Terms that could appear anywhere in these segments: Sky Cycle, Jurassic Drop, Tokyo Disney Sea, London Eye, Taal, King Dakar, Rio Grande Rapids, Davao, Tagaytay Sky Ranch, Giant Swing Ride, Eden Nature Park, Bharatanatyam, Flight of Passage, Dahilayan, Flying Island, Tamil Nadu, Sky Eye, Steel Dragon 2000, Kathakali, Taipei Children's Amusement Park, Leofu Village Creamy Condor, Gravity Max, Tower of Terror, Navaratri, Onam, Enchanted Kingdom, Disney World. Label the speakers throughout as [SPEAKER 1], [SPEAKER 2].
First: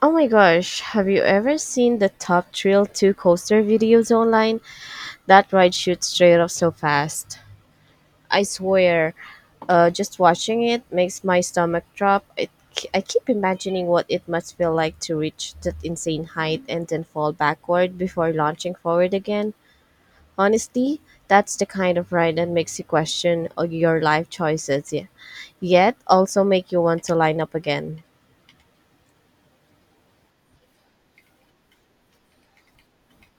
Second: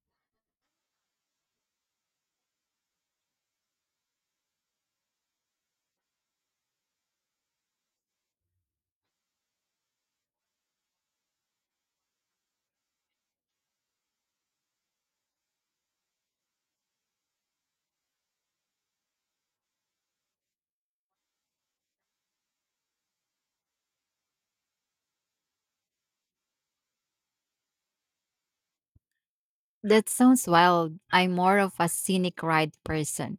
[SPEAKER 1] Oh my gosh, have you ever seen the Top Thrill 2 coaster videos online? That ride shoots straight up so fast. I swear, just watching it makes my stomach drop. I keep imagining what it must feel like to reach that insane height and then fall backward before launching forward again. Honestly, that's the kind of ride that makes you question all your life choices, yeah, yet also make you want to line up again.
[SPEAKER 2] That sounds wild. I'm more of a scenic ride person.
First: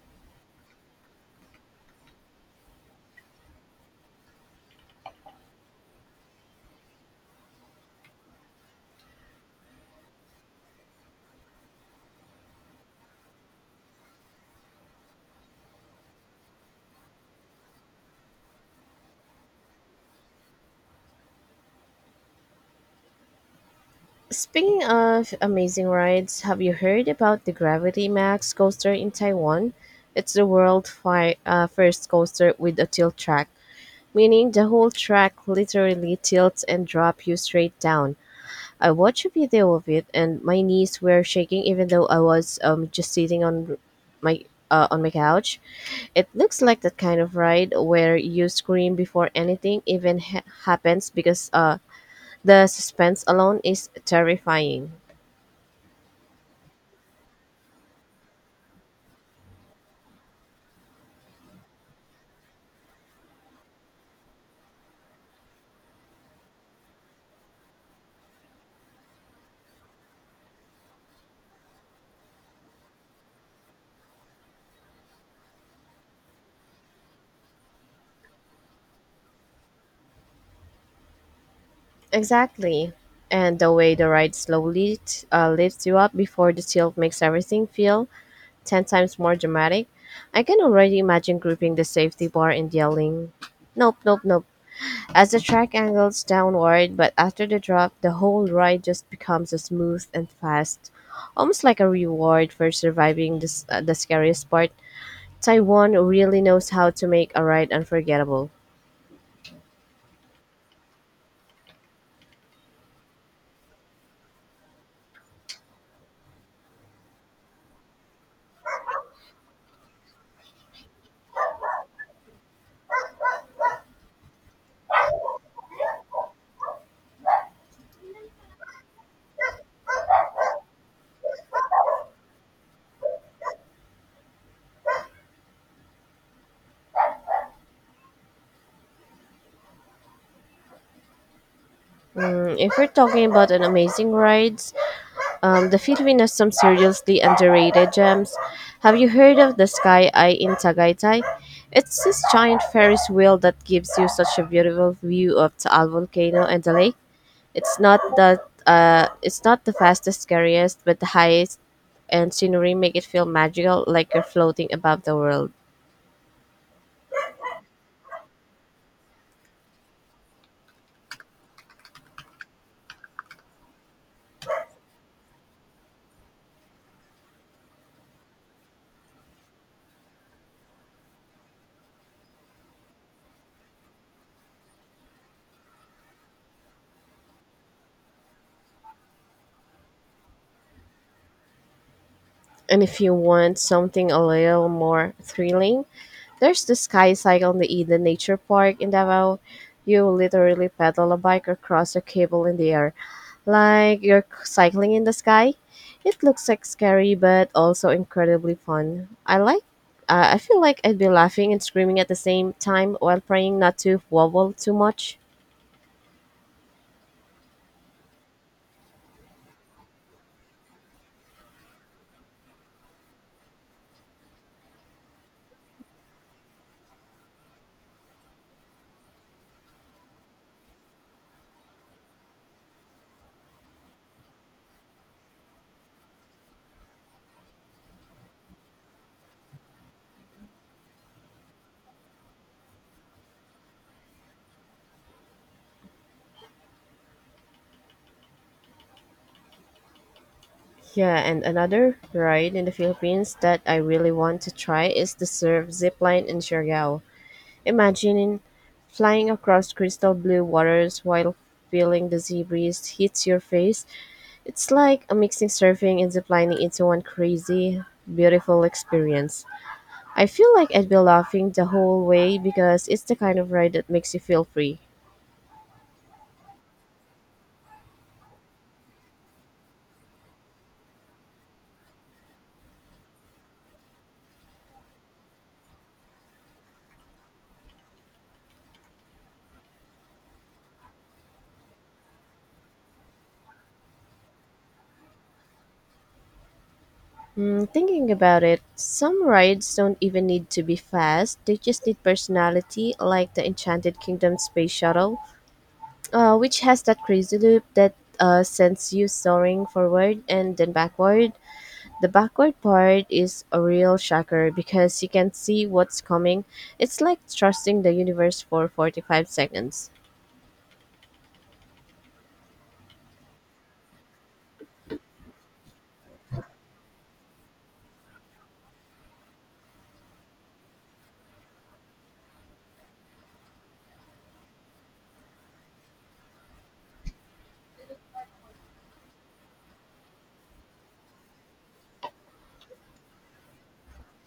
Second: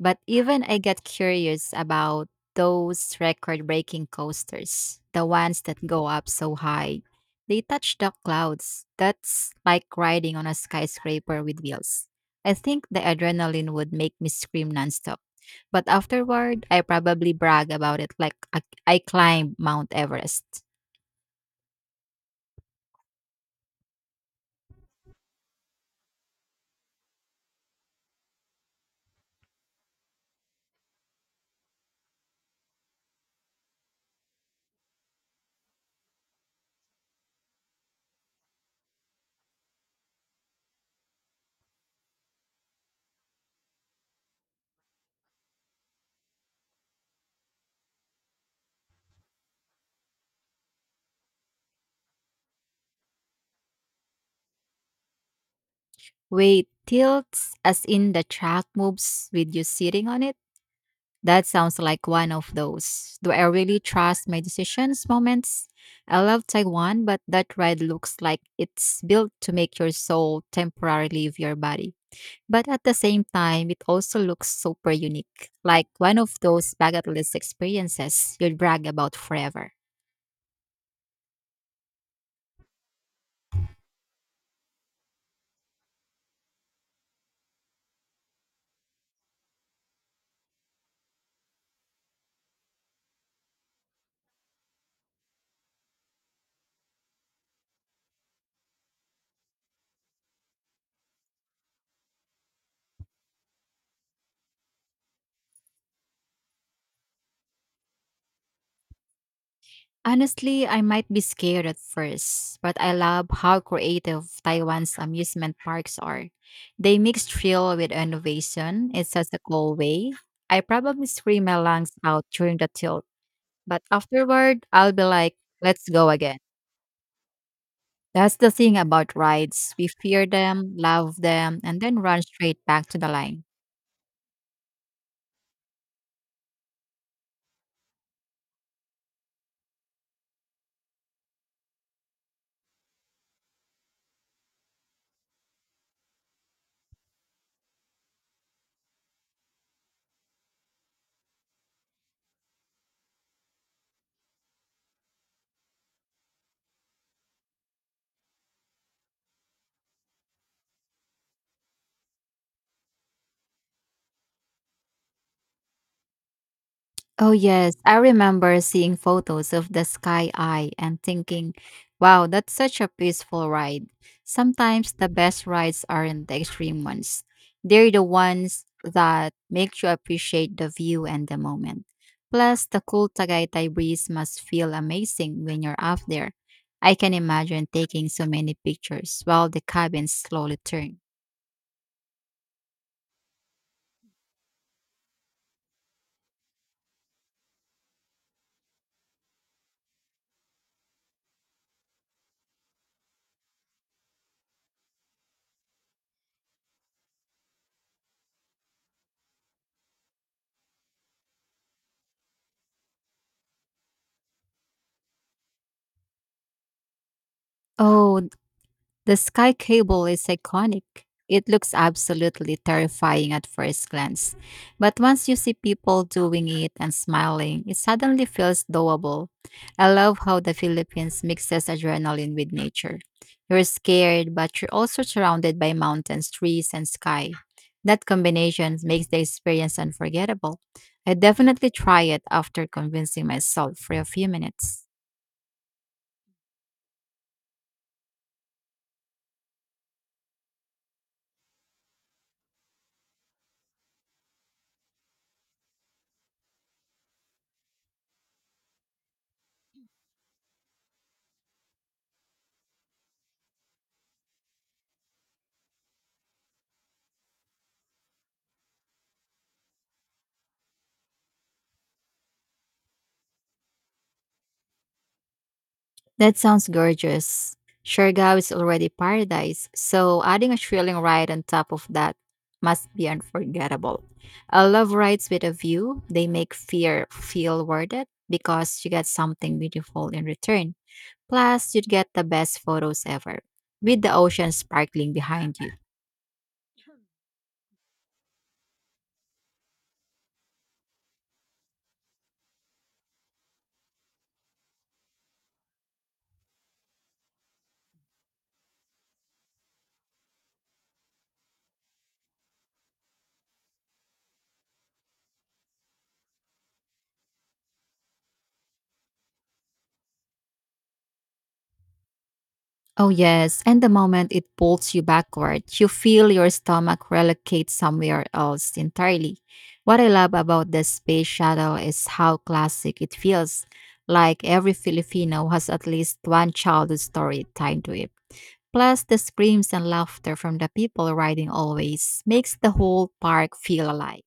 [SPEAKER 2] But even I get curious about those record breaking coasters, the ones that go up so high. They touch the clouds. That's like riding on a skyscraper with wheels. I think the adrenaline would make me scream nonstop. But afterward, I probably brag about it like I climbed Mount Everest.
[SPEAKER 1] Speaking of amazing rides, have you heard about the Gravity Max coaster in Taiwan? It's the world's first coaster with a tilt track, meaning the whole track literally tilts and drop you straight down. I watched a video of it, and my knees were shaking even though I was just sitting my on my couch. It looks like that kind of ride where you scream before anything even happens because the suspense alone is terrifying.
[SPEAKER 2] Wait, tilts as in the track moves with you sitting on it? That sounds like one of those. Do I really trust my decisions moments? I love Taiwan, but that ride looks like it's built to make your soul temporarily leave your body. But at the same time, it also looks super unique, like one of those bucket list experiences you'd brag about forever.
[SPEAKER 1] Exactly. And the way the ride slowly lifts you up before the tilt makes everything feel 10 times more dramatic. I can already imagine gripping the safety bar and yelling, "Nope, nope, nope," as the track angles downward, but after the drop, the whole ride just becomes a smooth and fast, almost like a reward for surviving the scariest part. Taiwan really knows how to make a ride unforgettable.
[SPEAKER 2] Honestly, I might be scared at first, but I love how creative Taiwan's amusement parks are. They mix thrill with innovation in such a cool way. I probably scream my lungs out during the tilt, but afterward, I'll be like, let's go again. That's the thing about rides. We fear them, love them, and then run straight back to the line.
[SPEAKER 1] If we're talking about an amazing ride, the Philippines has some seriously underrated gems. Have you heard of the Sky Eye in Tagaytay? It's this giant Ferris wheel that gives you such a beautiful view of Taal volcano and the lake. It's not the fastest, scariest, but the highest and scenery make it feel magical, like you're floating above the world.
[SPEAKER 2] Oh, yes. I remember seeing photos of the sky eye and thinking, wow, that's such a peaceful ride. Sometimes the best rides aren't the extreme ones, they're the ones that make you appreciate the view and the moment. Plus, the cool Tagaytay breeze must feel amazing when you're up there. I can imagine taking so many pictures while the cabins slowly turn.
[SPEAKER 1] And if you want something a little more thrilling, there's the Sky Cycle in the Eden Nature Park in Davao. You literally pedal a bike across a cable in the air, like you're cycling in the sky. It looks like scary, but also incredibly fun. I like. I feel like I'd be laughing and screaming at the same time while praying not to wobble too much.
[SPEAKER 2] Oh, the sky cable is iconic. It looks absolutely terrifying at first glance, but once you see people doing it and smiling, it suddenly feels doable. I love how the Philippines mixes adrenaline with nature. You're scared, but you're also surrounded by mountains, trees, and sky. That combination makes the experience unforgettable. I definitely try it after convincing myself for a few minutes.
[SPEAKER 1] Yeah, and another ride in the Philippines that I really want to try is the surf zip line in Siargao. Imagine flying across crystal blue waters while feeling the sea breeze hits your face. It's like a mixing surfing and ziplining into one crazy, beautiful experience. I feel like I'd be laughing the whole way because it's the kind of ride that makes you feel free.
[SPEAKER 2] That sounds gorgeous. Siargao is already paradise, so adding a thrilling ride on top of that must be unforgettable. I love rides with a view. They make fear feel worth it because you get something beautiful in return. Plus, you'd get the best photos ever with the ocean sparkling behind you.
[SPEAKER 1] Thinking about it, some rides don't even need to be fast. They just need personality, like the Enchanted Kingdom space shuttle, which has that crazy loop that sends you soaring forward and then backward. The backward part is a real shocker because you can see what's coming. It's like trusting the universe for 45 seconds.
[SPEAKER 2] Oh, yes. And the moment it pulls you backward, you feel your stomach relocate somewhere else entirely. What I love about the space shuttle is how classic it feels. Like every Filipino has at least one childhood story tied to it. Plus, the screams and laughter from the people riding always makes the whole park feel alive.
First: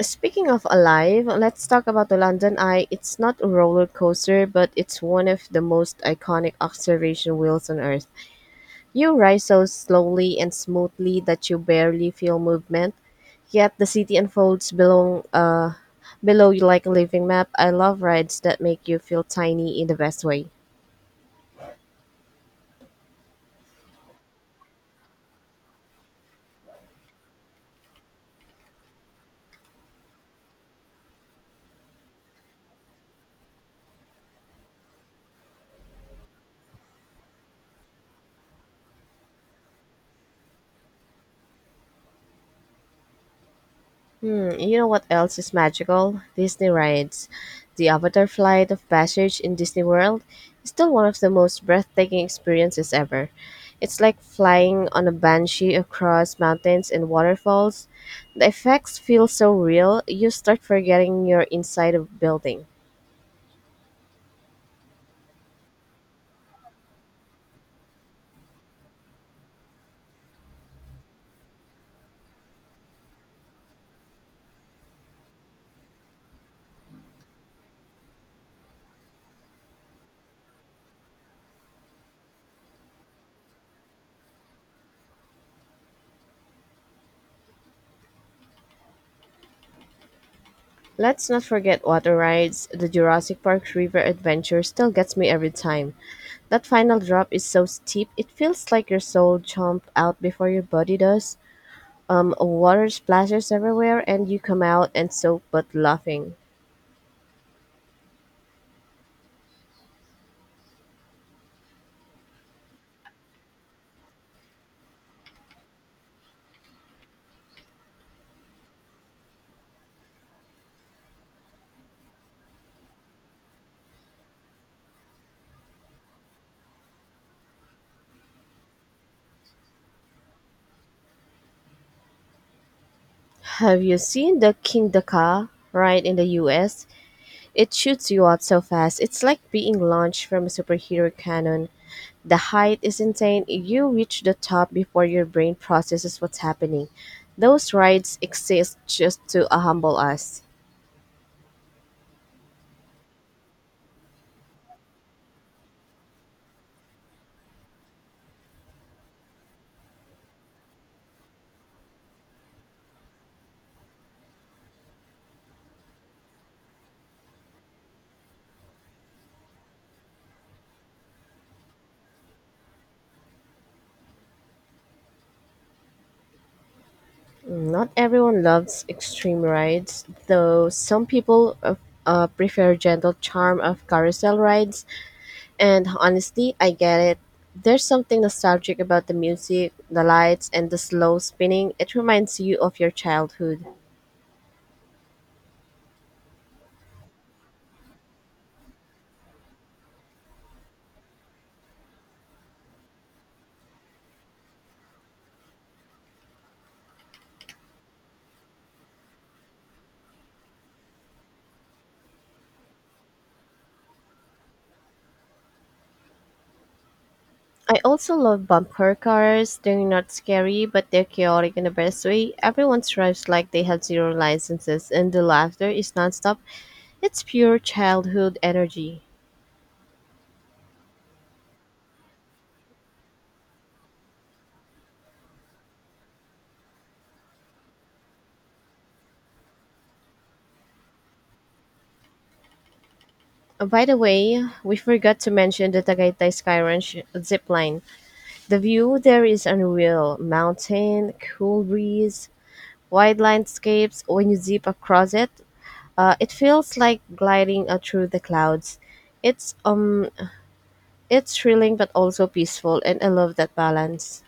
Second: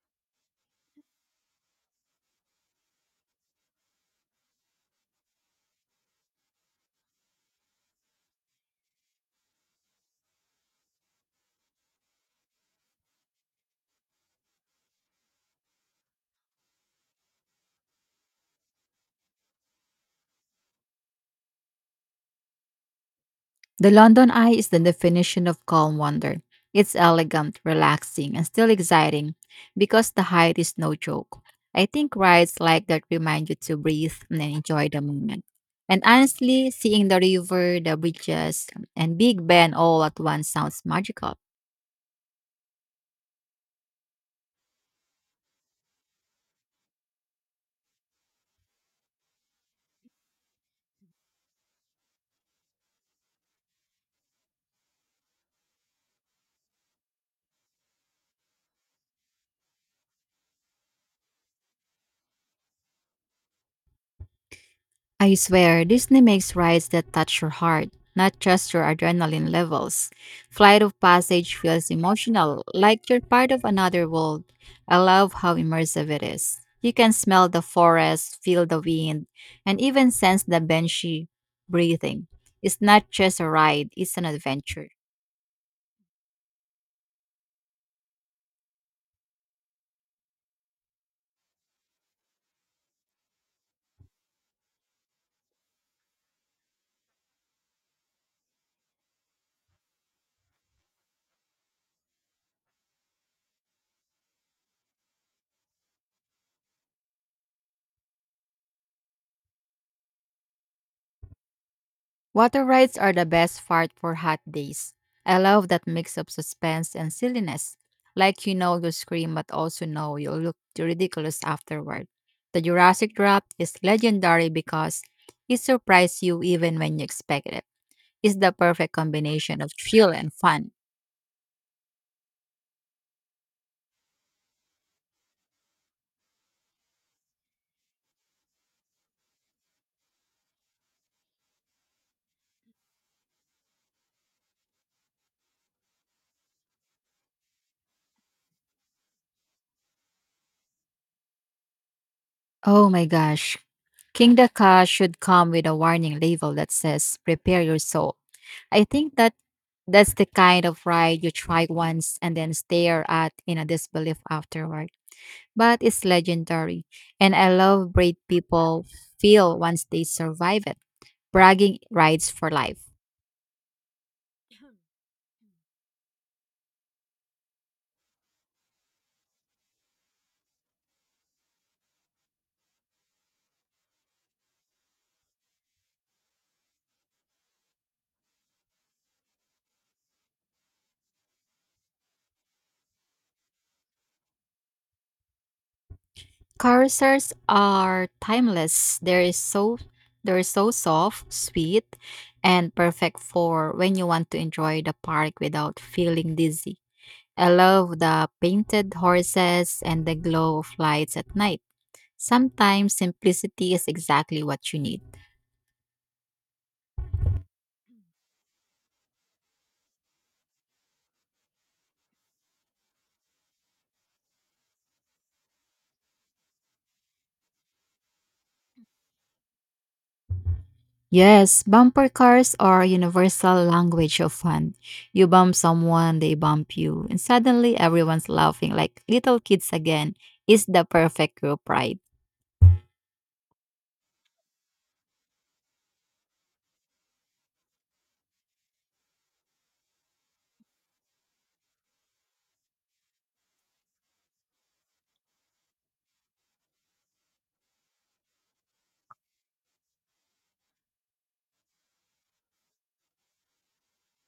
[SPEAKER 1] Speaking of alive, let's talk about the London Eye. It's not a roller coaster, but it's one of the most iconic observation wheels on Earth. You rise so slowly and smoothly that you barely feel movement, yet the city unfolds below you like a living map. I love rides that make you feel tiny in the best way.
[SPEAKER 2] The London Eye is the definition of calm wonder. It's elegant, relaxing, and still exciting because the height is no joke. I think rides like that remind you to breathe and enjoy the moment. And honestly, seeing the river, the beaches, and Big Ben all at once sounds magical.
[SPEAKER 1] Hmm, you know what else is magical? Disney rides. The Avatar Flight of Passage in Disney World is still one of the most breathtaking experiences ever. It's like flying on a banshee across mountains and waterfalls. The effects feel so real, you start forgetting you're inside a building.
[SPEAKER 2] I swear, Disney makes rides that touch your heart, not just your adrenaline levels. Flight of Passage feels emotional, like you're part of another world. I love how immersive it is. You can smell the forest, feel the wind, and even sense the banshee breathing. It's not just a ride, it's an adventure.
[SPEAKER 1] Let's not forget water rides. The Jurassic Park River Adventure still gets me every time. That final drop is so steep, it feels like your soul jumped out before your body does. Water splashes everywhere, and you come out and soak but laughing.
[SPEAKER 2] Water rides are the best part for hot days. I love that mix of suspense and silliness. Like you know you'll scream but also know you'll look ridiculous afterward. The Jurassic Drop is legendary because it surprises you even when you expect it. It's the perfect combination of thrill and fun.
[SPEAKER 1] Have you seen the King Dakar ride in the US? It shoots you out so fast. It's like being launched from a superhero cannon. The height is insane. You reach the top before your brain processes what's happening. Those rides exist just to humble us.
[SPEAKER 2] Oh my gosh. King Daka should come with a warning label that says prepare your soul. I think that That's the kind of ride you try once and then stare at in a disbelief afterward. But it's legendary, and I love brave people feel once they survive it. Bragging rides for life.
[SPEAKER 1] Not everyone loves extreme rides, though some people prefer gentle charm of carousel rides. And honestly, I get it. There's something nostalgic about the music, the lights, and the slow spinning. It reminds you of your childhood.
[SPEAKER 2] Carousels are timeless. There is so They're so soft, sweet, and perfect for when you want to enjoy the park without feeling dizzy. I love the painted horses and the glow of lights at night. Sometimes simplicity is exactly what you need.
[SPEAKER 1] I also love bumper cars. They're not scary, but they're chaotic in the best way. Everyone drives like they have zero licenses, and the laughter is nonstop. It's pure childhood energy.
[SPEAKER 2] Yes, bumper cars are a universal language of fun. You bump someone, they bump you, and suddenly everyone's laughing like little kids again. Is the perfect group ride.
[SPEAKER 1] By the way, we forgot to mention the Tagaytay Sky Ranch zip line. The view there is unreal. Mountain, cool breeze, wide landscapes. When you zip across it, it feels like gliding through the clouds. It's um, it's thrilling but also peaceful, and I love that balance.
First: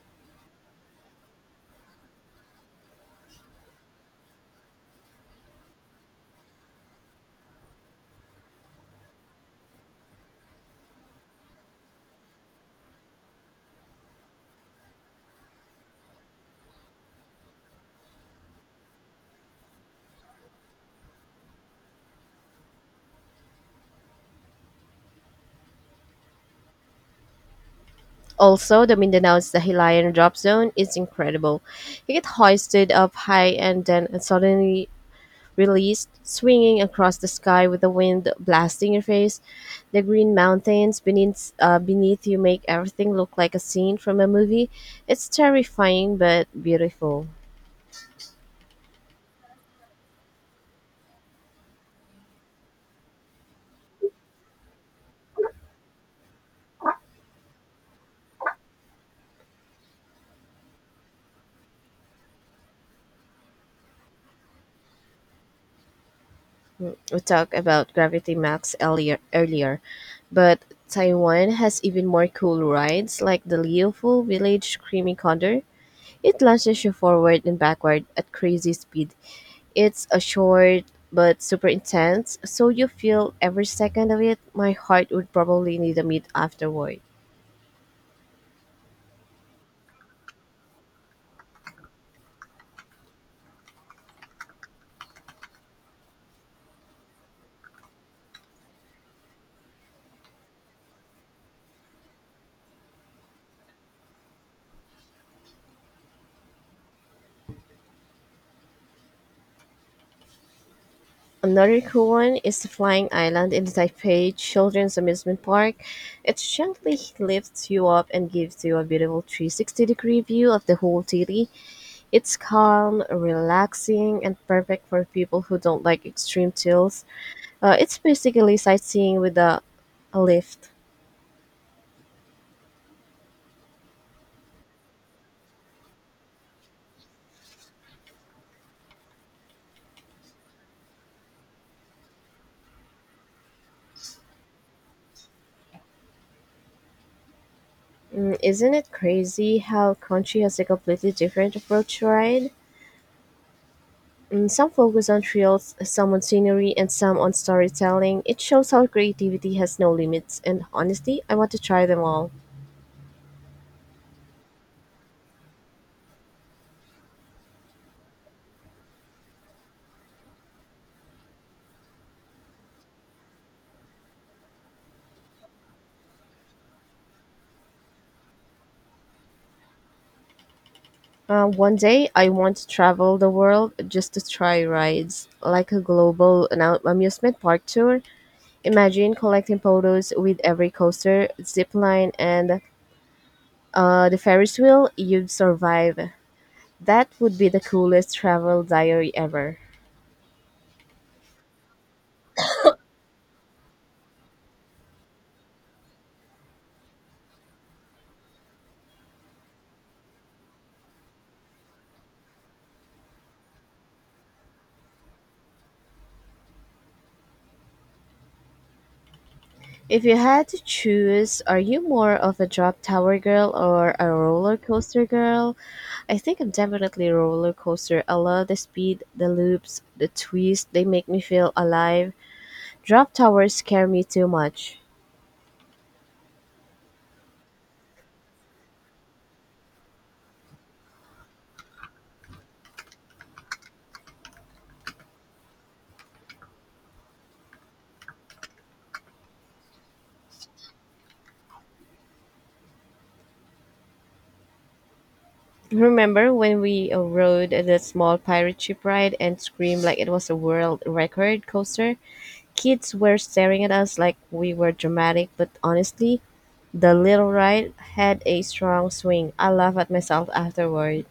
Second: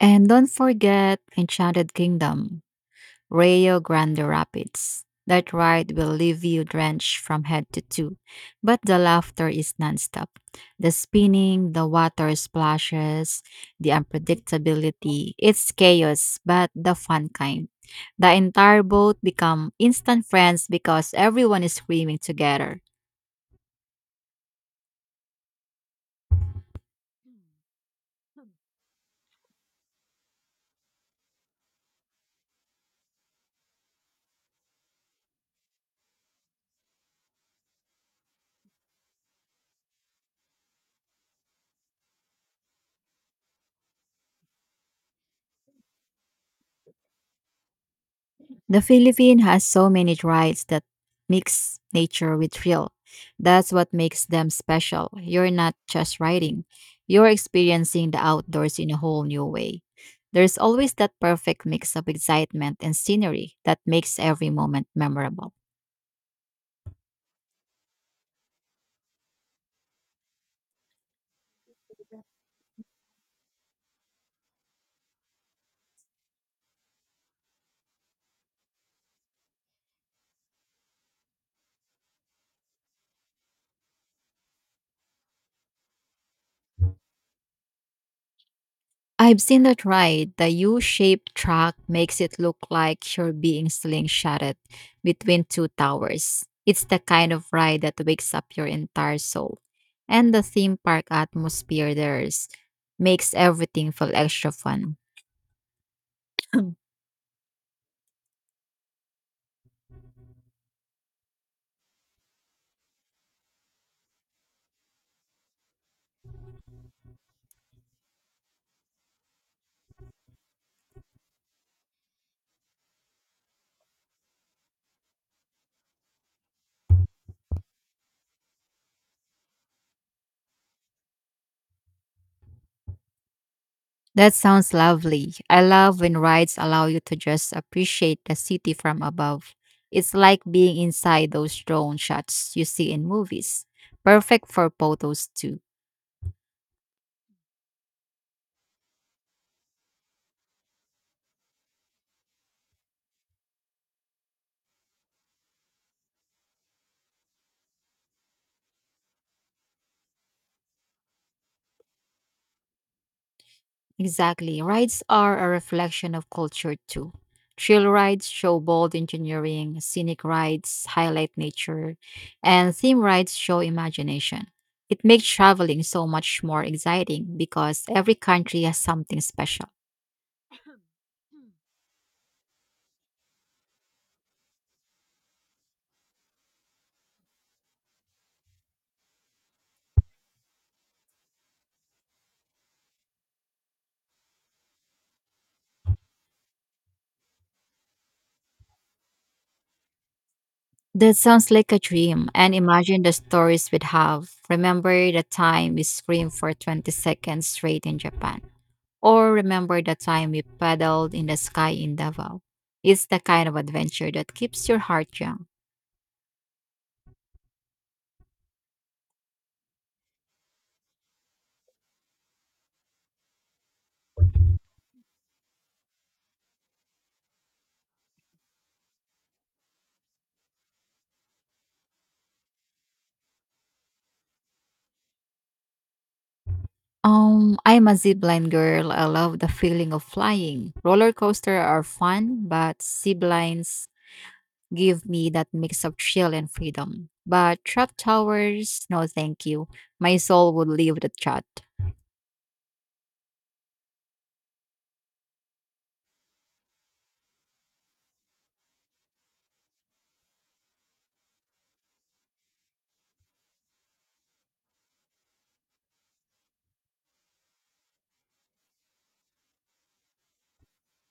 [SPEAKER 2] And don't forget Enchanted Kingdom. Rio Grande Rapids. That ride will leave you drenched from head to toe, but the laughter is nonstop. The spinning, the water splashes, the unpredictability. It's chaos, but the fun kind. The entire boat become instant friends because everyone is screaming together.
[SPEAKER 1] Also, the Mindanao's Dahilayan drop zone is incredible. You get hoisted up high and then suddenly released, swinging across the sky with the wind blasting your face. The green mountains beneath you make everything look like a scene from a movie. It's terrifying but beautiful.
[SPEAKER 2] The Philippines has so many rides that mix nature with thrill. That's what makes them special. You're not just riding, you're experiencing the outdoors in a whole new way. There's always that perfect mix of excitement and scenery that makes every moment memorable.
[SPEAKER 1] We talked about Gravity Max earlier, but Taiwan has even more cool rides like the Leofu Village Creamy Condor. It launches you forward and backward at crazy speed. It's a short but super intense, so you feel every second of it. My heart would probably need a meet afterward.
[SPEAKER 2] I've seen that ride. The U shaped track makes it look like you're being slingshotted between two towers. It's the kind of ride that wakes up your entire soul. And the theme park atmosphere there is, makes everything feel extra fun.
[SPEAKER 1] Another cool one is the Flying Island in the Taipei Children's Amusement Park. It gently lifts you up and gives you a beautiful 360-degree view of the whole city. It's calm, relaxing, and perfect for people who don't like extreme chills. It's basically sightseeing with a lift.
[SPEAKER 2] That sounds lovely. I love when rides allow you to just appreciate the city from above. It's like being inside those drone shots you see in movies. Perfect for photos too.
[SPEAKER 1] Isn't it crazy how country has a completely different approach to ride? Some focus on thrills, some on scenery, and some on storytelling. It shows how creativity has no limits, and honestly, I want to try them all.
[SPEAKER 2] Exactly. Rides are a reflection of culture too. Trail rides show bold engineering, scenic rides highlight nature, and theme rides show imagination. It makes traveling so much more exciting because every country has something special.
[SPEAKER 1] One day, I want to travel the world just to try rides, like a global amusement park tour. Imagine collecting photos with every coaster, zip line, and the Ferris wheel you'd survive. That would be the coolest travel diary ever.
[SPEAKER 2] That sounds like a dream, and imagine the stories we'd have. Remember the time we screamed for 20 seconds straight in Japan. Or remember the time we paddled in the sky in Davao. It's the kind of adventure that keeps your heart young.
[SPEAKER 1] If you had to choose, are you more of a drop tower girl or a roller coaster girl? I think I'm definitely a roller coaster. I love the speed, the loops, the twists. They make me feel alive. Drop towers scare me too much.
[SPEAKER 2] I'm a zipline girl. I love the feeling of flying. Roller coaster are fun, but ziplines give me that mix of thrill and freedom. But trap towers, no thank you. My soul would leave the chat.
[SPEAKER 1] Remember when we rode the small pirate ship ride and screamed like it was a world record coaster? Kids were staring at us like we were dramatic, but honestly, the little ride had a strong swing. I laugh at myself afterward.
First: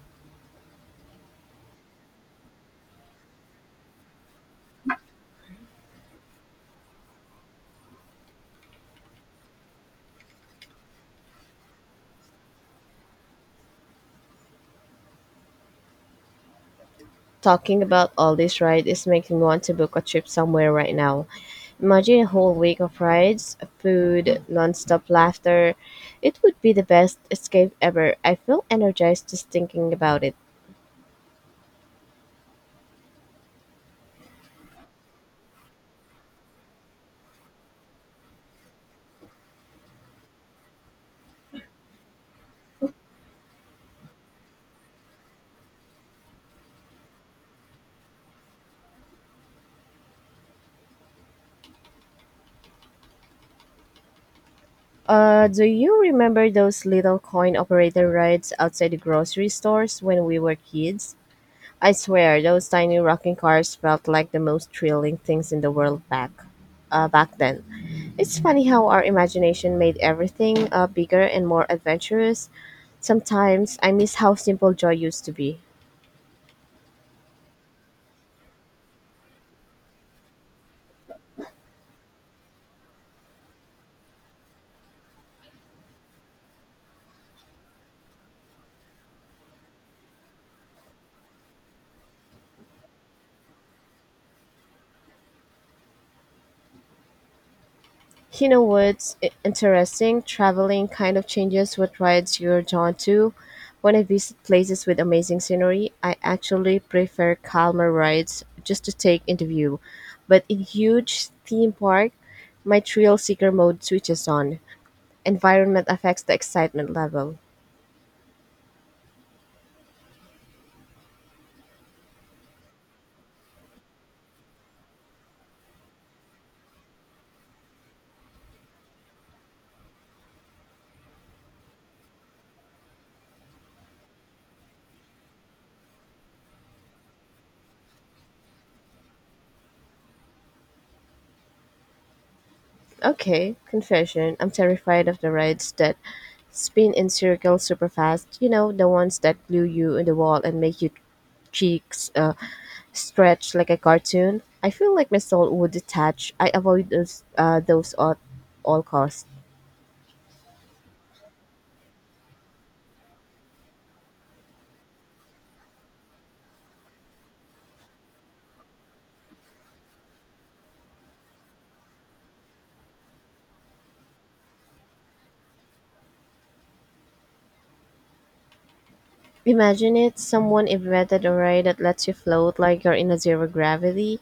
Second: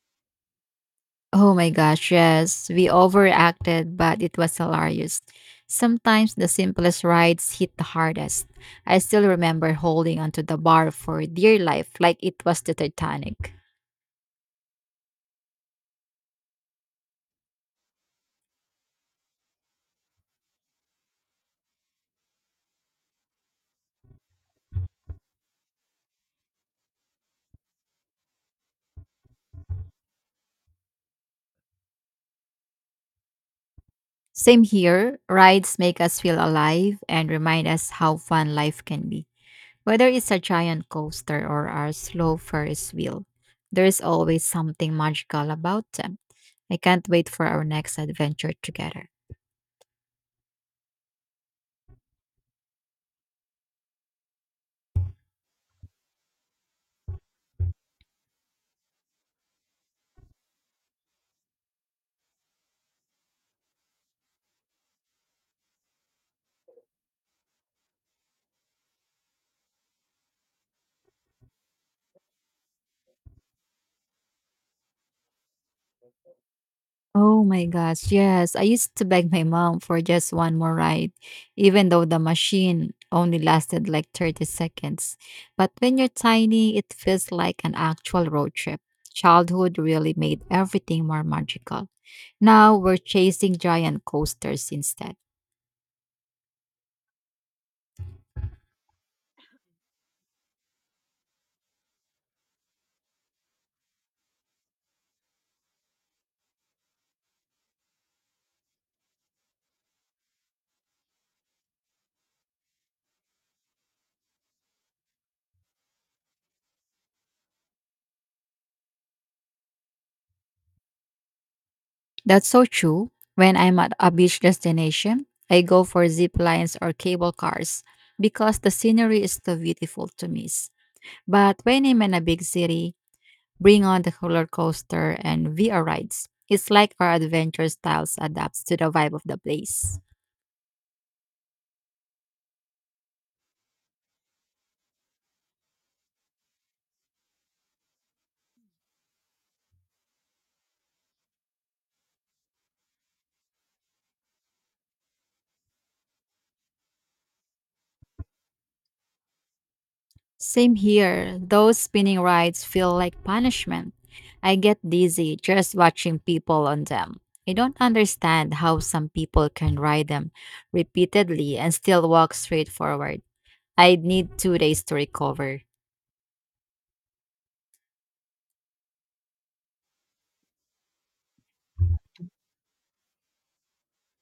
[SPEAKER 2] Oh my gosh, yes. We overacted, but it was hilarious. Sometimes the simplest rides hit the hardest. I still remember holding onto the bar for dear life like it was the Titanic.
[SPEAKER 1] Talking about all these rides is making me want to book a trip somewhere right now. Imagine a whole week of rides, food, nonstop laughter. It would be the best escape ever. I feel energized just thinking about it.
[SPEAKER 2] Same here, rides make us feel alive and remind us how fun life can be. Whether it's a giant coaster or our slow Ferris wheel, there is always something magical about them. I can't wait for our next adventure together.
[SPEAKER 1] Do you remember those little coin operator rides outside the grocery stores when we were kids? I swear, those tiny rocking cars felt like the most thrilling things in the world back then. It's funny how our imagination made everything bigger and more adventurous. Sometimes I miss how simple joy used to be.
[SPEAKER 2] Oh my gosh, yes. I used to beg my mom for just one more ride, even though the machine only lasted like 30 seconds. But when you're tiny, it feels like an actual road trip. Childhood really made everything more magical. Now we're chasing giant coasters instead.
[SPEAKER 1] You know what's interesting? Traveling kind of changes what rides you're drawn to. When I visit places with amazing scenery, I actually prefer calmer rides just to take in the view. But in huge theme park, my thrill seeker mode switches on. Environment affects the excitement level.
[SPEAKER 2] That's so true. When I'm at a beach destination, I go for zip lines or cable cars because the scenery is too beautiful to miss. But when I'm in a big city, bring on the roller coaster and VR rides. It's like our adventure styles adapts to the vibe of the place.
[SPEAKER 1] Okay, confession. I'm terrified of the rides that spin in circles super fast. You know, the ones that glue you in the wall and make your cheeks stretch like a cartoon. I feel like my soul would detach. I avoid those, those at all costs.
[SPEAKER 2] Same here. Those spinning rides feel like punishment. I get dizzy just watching people on them. I don't understand how some people can ride them repeatedly and still walk straight forward. I'd need 2 days to recover.
[SPEAKER 1] Imagine it, someone invented a ray that lets you float like you're in a zero gravity,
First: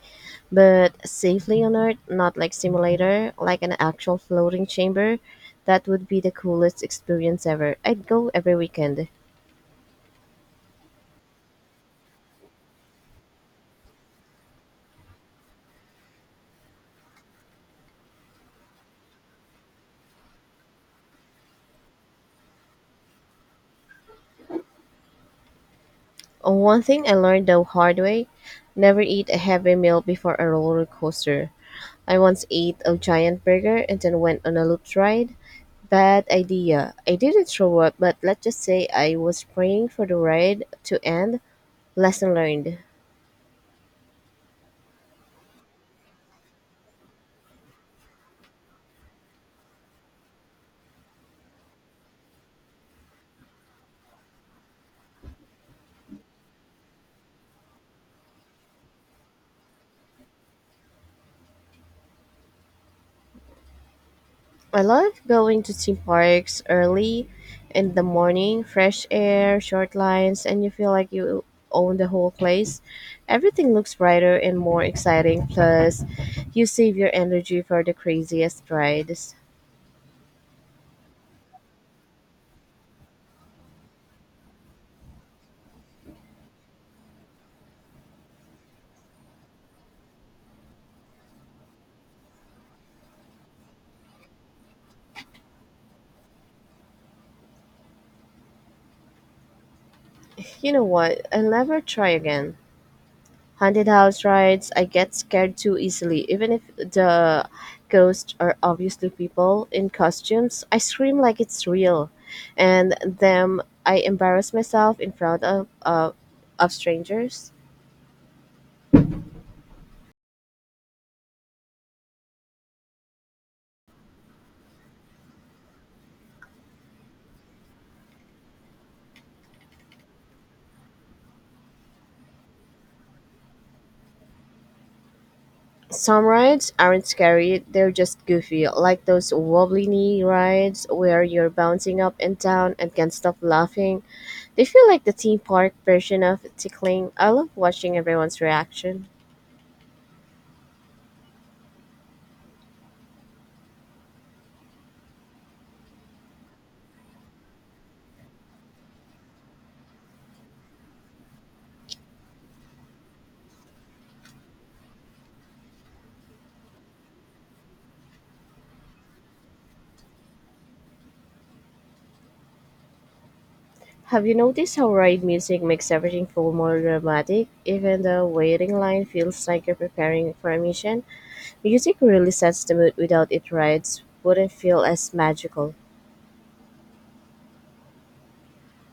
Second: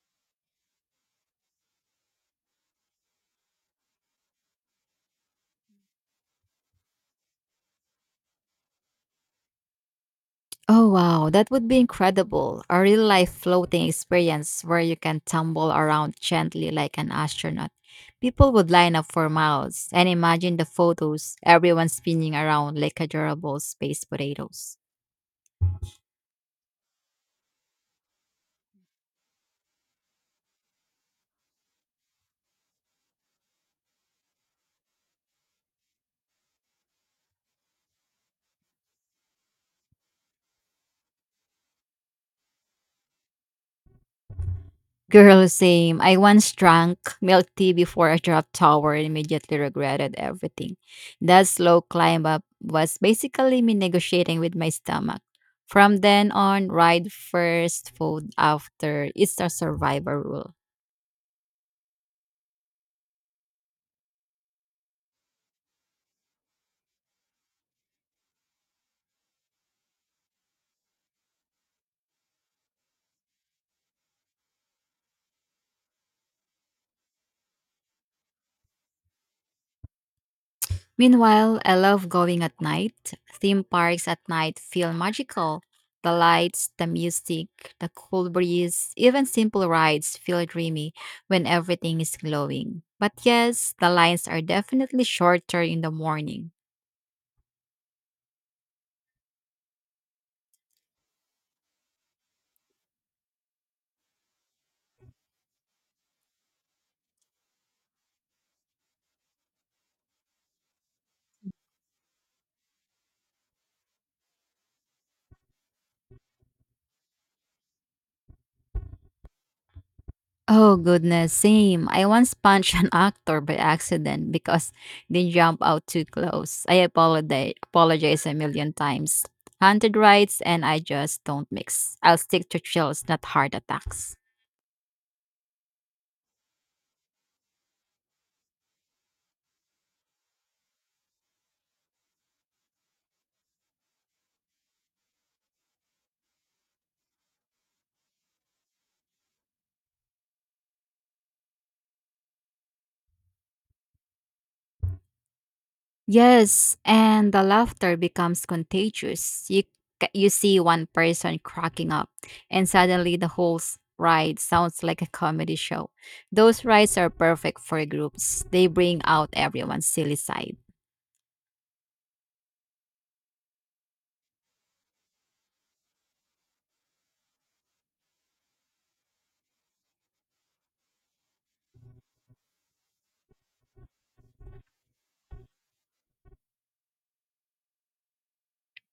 [SPEAKER 1] but safely on Earth, not like simulator, like an actual floating chamber. That would be the coolest experience ever. I'd go every weekend.
[SPEAKER 2] Oh wow, that would be incredible. A real life floating experience where you can tumble around gently like an astronaut. People would line up for miles and imagine the photos, everyone spinning around like adorable space potatoes.
[SPEAKER 1] One thing I learned the hard way, never eat a heavy meal before a roller coaster. I once ate a giant burger and then went on a loop ride. Bad idea. I didn't throw up, but let's just say I was praying for the ride to end. Lesson learned.
[SPEAKER 2] Girl, same. I once drank milk tea before a drop tower and immediately regretted everything. That slow climb up was basically me negotiating with my stomach. From then on, ride first, food after. It's a survivor rule.
[SPEAKER 1] I love going to theme parks early in the morning, fresh air, short lines, and you feel like you own the whole place. Everything looks brighter and more exciting, plus, you save your energy for the craziest rides.
[SPEAKER 2] Meanwhile, I love going at night. Theme parks at night feel magical. The lights, the music, the cool breeze, even simple rides feel dreamy when everything is glowing. But yes, the lines are definitely shorter in the morning.
[SPEAKER 1] You know what? I'll never try again. Haunted house rides, I get scared too easily. Even if the ghosts are obviously people in costumes, I scream like it's real. And then I embarrass myself in front of strangers.
[SPEAKER 2] Oh goodness, same. I once punched an actor by accident because they jumped out too close. Apologize a million times. Haunted rides and I just don't mix. I'll stick to chills, not heart attacks.
[SPEAKER 1] Some rides aren't scary, they're just goofy, like those wobbly knee rides where you're bouncing up and down and can't stop laughing. They feel like the theme park version of tickling. I love watching everyone's reaction.
[SPEAKER 2] Yes, and the laughter becomes contagious. You see one person cracking up, and suddenly the whole ride sounds like a comedy show. Those rides are perfect for groups. They bring out everyone's silly side.
[SPEAKER 1] Have you noticed how ride music makes everything feel more dramatic? Even the waiting line feels like you're preparing for a mission. Music really sets the mood. Without it, rides wouldn't feel as magical.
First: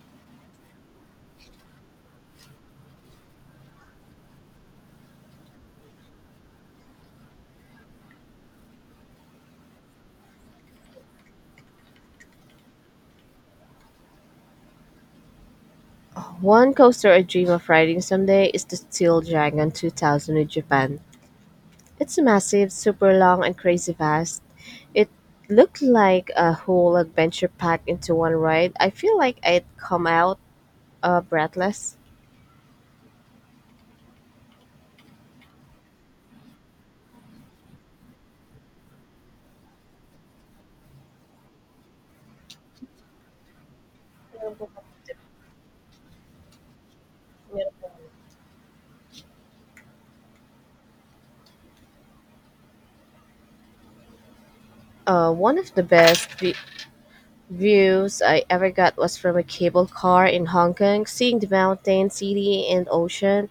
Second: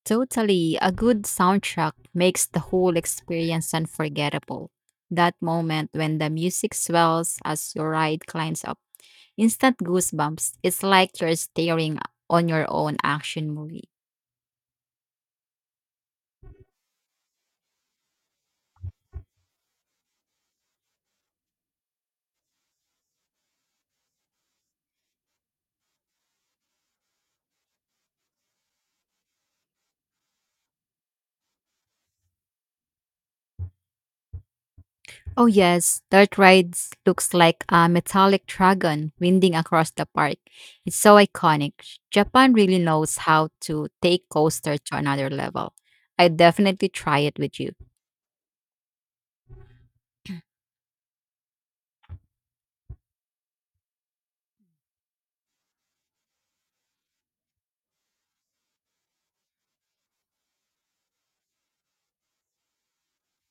[SPEAKER 2] Totally, a good soundtrack makes the whole experience unforgettable. That moment when the music swells as your ride climbs up, instant goosebumps. It's like you're staring on your own action movie.
[SPEAKER 1] One coaster I dream of riding someday is the Steel Dragon 2000 in Japan. It's massive, super long, and crazy fast. It looked like a whole adventure packed into one ride. I feel like I'd come out breathless.
[SPEAKER 2] Oh, yes, Dirt Rides looks like a metallic dragon winding across the park. It's so iconic. Japan really knows how to take coaster to another level. I definitely try it with you.
[SPEAKER 1] One of the best views I ever got was from a cable car in Hong Kong. Seeing the mountain, city, and ocean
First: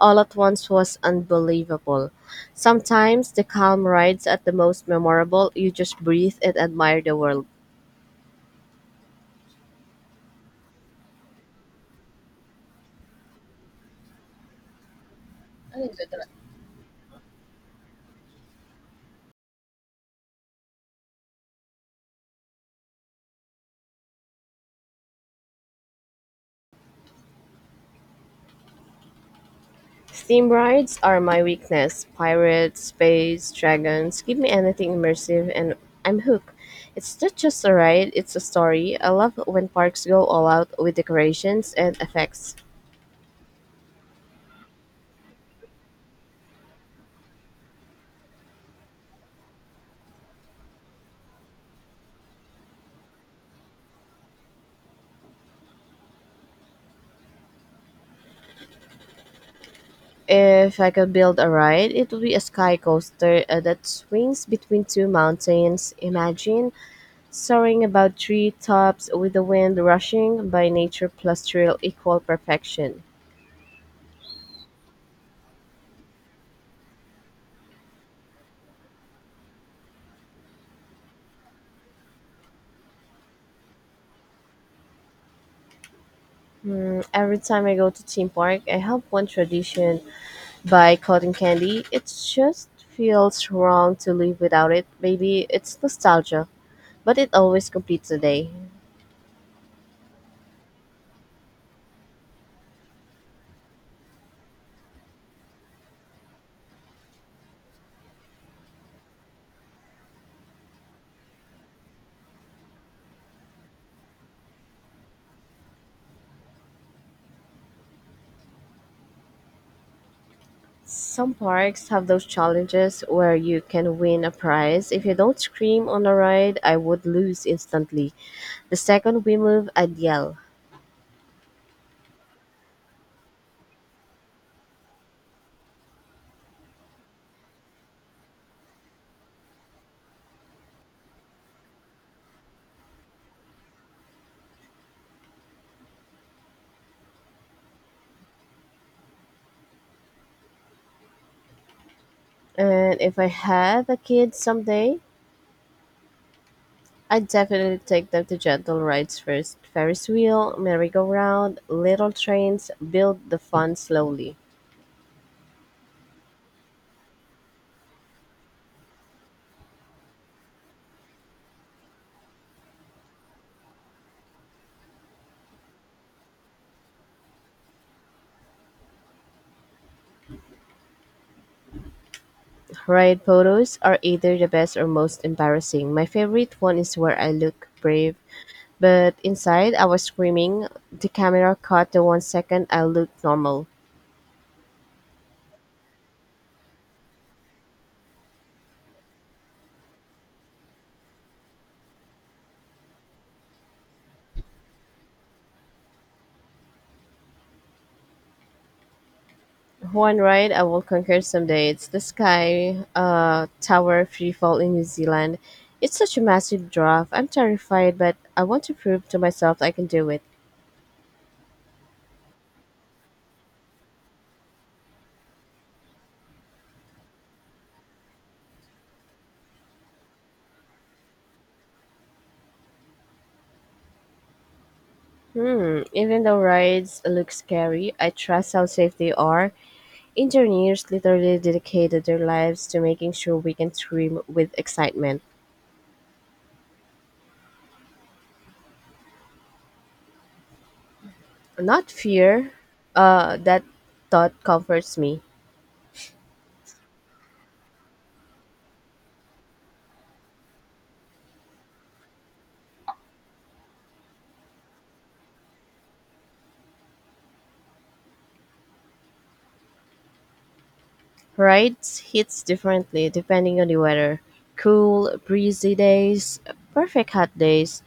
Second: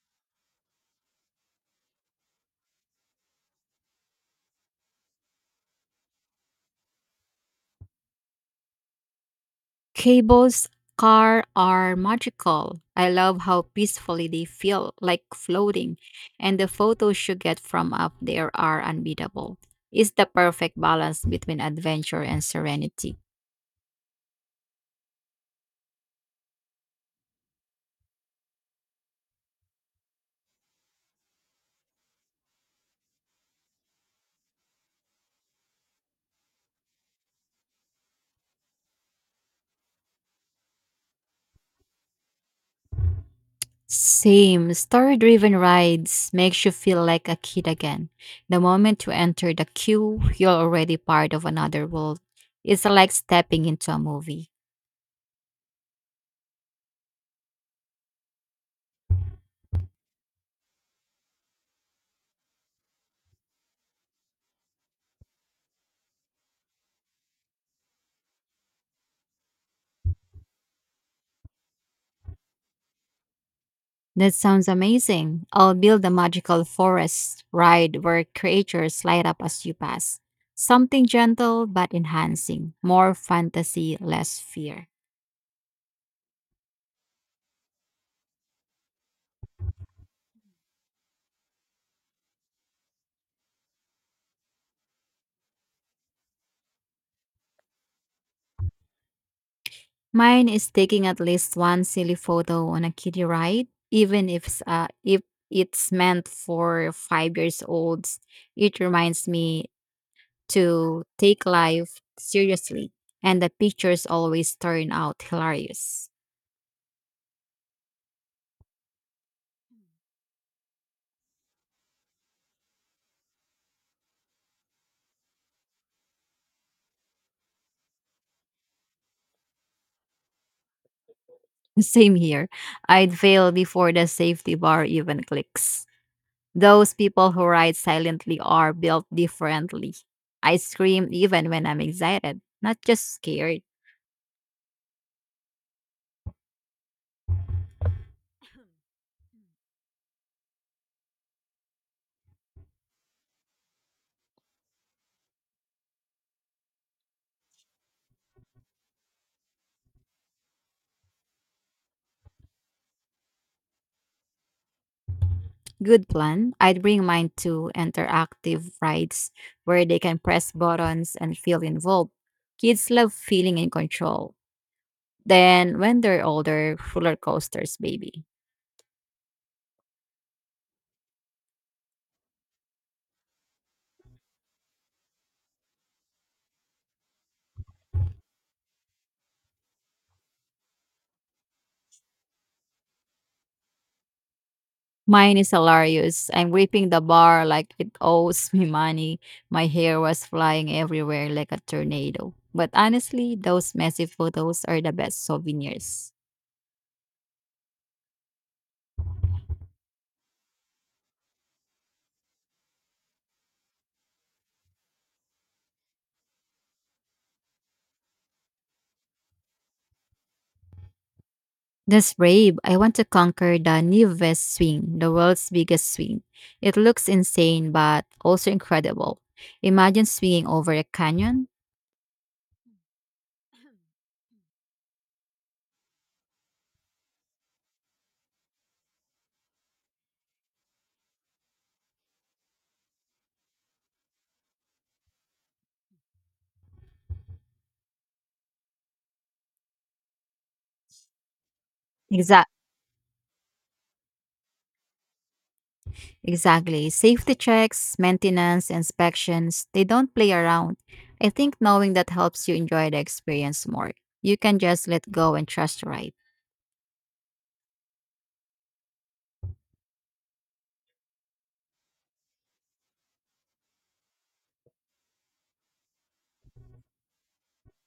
[SPEAKER 1] all at once was unbelievable. Sometimes the calm rides are the most memorable. You just breathe and admire the world.
[SPEAKER 2] Cable's car are magical. I love how peacefully they feel, like floating, and the photos you get from up there are unbeatable. It's the perfect balance between adventure and serenity.
[SPEAKER 1] Steam rides are my weakness. Pirates, space, dragons, give me anything immersive and I'm hooked. It's not just a ride, it's a story. I love when parks go all out with decorations and effects.
[SPEAKER 2] Same. Story-driven rides makes you feel like a kid again. The moment you enter the queue, you're already part of another world. It's like stepping into a movie.
[SPEAKER 1] If I could build a ride, it would be a sky coaster that swings between two mountains. Imagine soaring about tree tops with the wind rushing by, nature plus thrill equal perfection.
[SPEAKER 2] That sounds amazing. I'll build a magical forest ride where creatures light up as you pass. Something gentle but enhancing. More fantasy, less fear.
[SPEAKER 1] Hmm, every time I go to theme park, I help one tradition by cotton candy. It just feels wrong to live without it. Maybe it's nostalgia, but it always completes the day.
[SPEAKER 2] Mine is taking at least one silly photo on a kiddie ride, even if it's meant for 5 years olds. It reminds me to take life seriously, and the pictures always turn out hilarious.
[SPEAKER 1] Some parks have those challenges where you can win a prize. If you don't scream on a ride, I would lose instantly. The second we move, I'd yell.
[SPEAKER 2] Same here. I'd fail before the safety bar even clicks. Those people who ride silently are built differently. I scream even when I'm excited, not just scared.
[SPEAKER 1] And if I have a kid someday, I'd definitely take them to gentle rides first. Ferris wheel, merry-go-round, little trains, build the fun slowly.
[SPEAKER 2] Good plan. I'd bring mine to interactive rides where they can press buttons and feel involved. Kids love feeling in control. Then, when they're older, roller coasters, baby.
[SPEAKER 1] Ride photos are either the best or most embarrassing. My favorite one is where I look brave, but inside, I was screaming. The camera caught the 1 second I looked normal.
[SPEAKER 2] Mine is hilarious. I'm gripping the bar like it owes me money. My hair was flying everywhere like a tornado. But honestly, those messy photos are the best souvenirs.
[SPEAKER 1] One ride I will conquer someday. It's the Sky Tower freefall in New Zealand. It's such a massive drop. I'm terrified, but I want to prove to myself I can do it.
[SPEAKER 2] This brave. I want to conquer the Nives swing, the world's biggest swing. It looks insane, but also incredible. Imagine swinging over a canyon.
[SPEAKER 1] Hmm, even though rides look scary, I trust how safe they are. Engineers literally dedicated their lives to making sure we can scream with excitement, not
[SPEAKER 2] Exact.
[SPEAKER 1] fear. That thought comforts me.
[SPEAKER 2] Exactly. Safety checks, maintenance, inspections, they don't play around. I think knowing that helps you enjoy the experience more. You can just let go and trust the ride.
[SPEAKER 1] Rides hits differently depending on the weather: cool, breezy days, perfect; hot days,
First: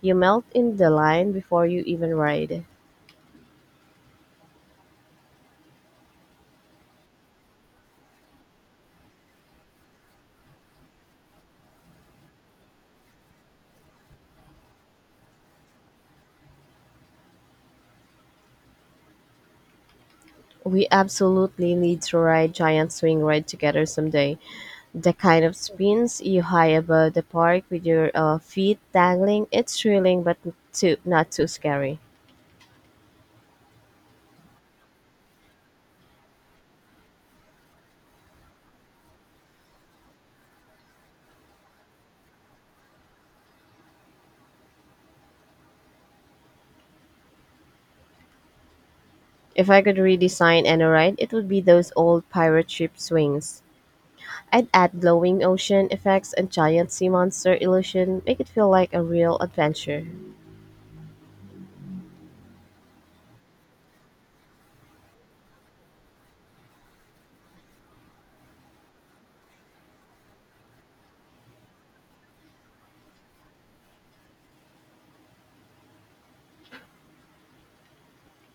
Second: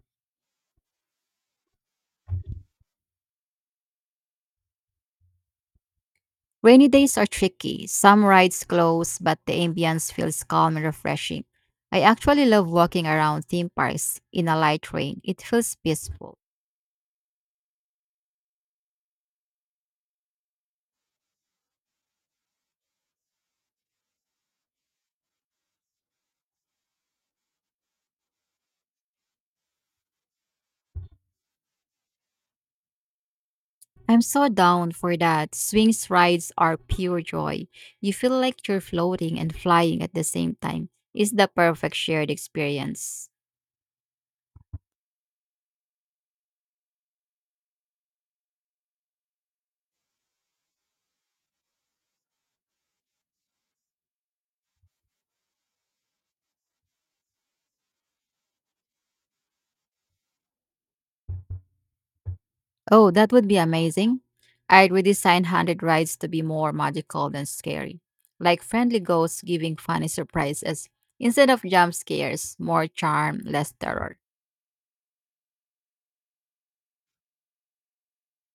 [SPEAKER 1] you melt in the line before you even ride.
[SPEAKER 2] Rainy days are tricky. Some rides close, but the ambience feels calm and refreshing. I actually love walking around theme parks in a light rain. It feels peaceful.
[SPEAKER 1] We absolutely need to ride Giant Swing Ride together someday. The kind of spins you high above the park with your feet dangling, it's thrilling but not too scary.
[SPEAKER 2] I'm so down for that. Swings rides are pure joy. You feel like you're floating and flying at the same time. It's the perfect shared experience.
[SPEAKER 1] If I could redesign any ride, it would be those old pirate ship swings. I'd add glowing ocean effects and giant sea monster illusion, make it feel like a real adventure.
[SPEAKER 2] Oh, that would be amazing. I'd redesign haunted rides to be more magical than scary, like friendly ghosts giving funny surprises. Instead of jump scares, more charm, less terror.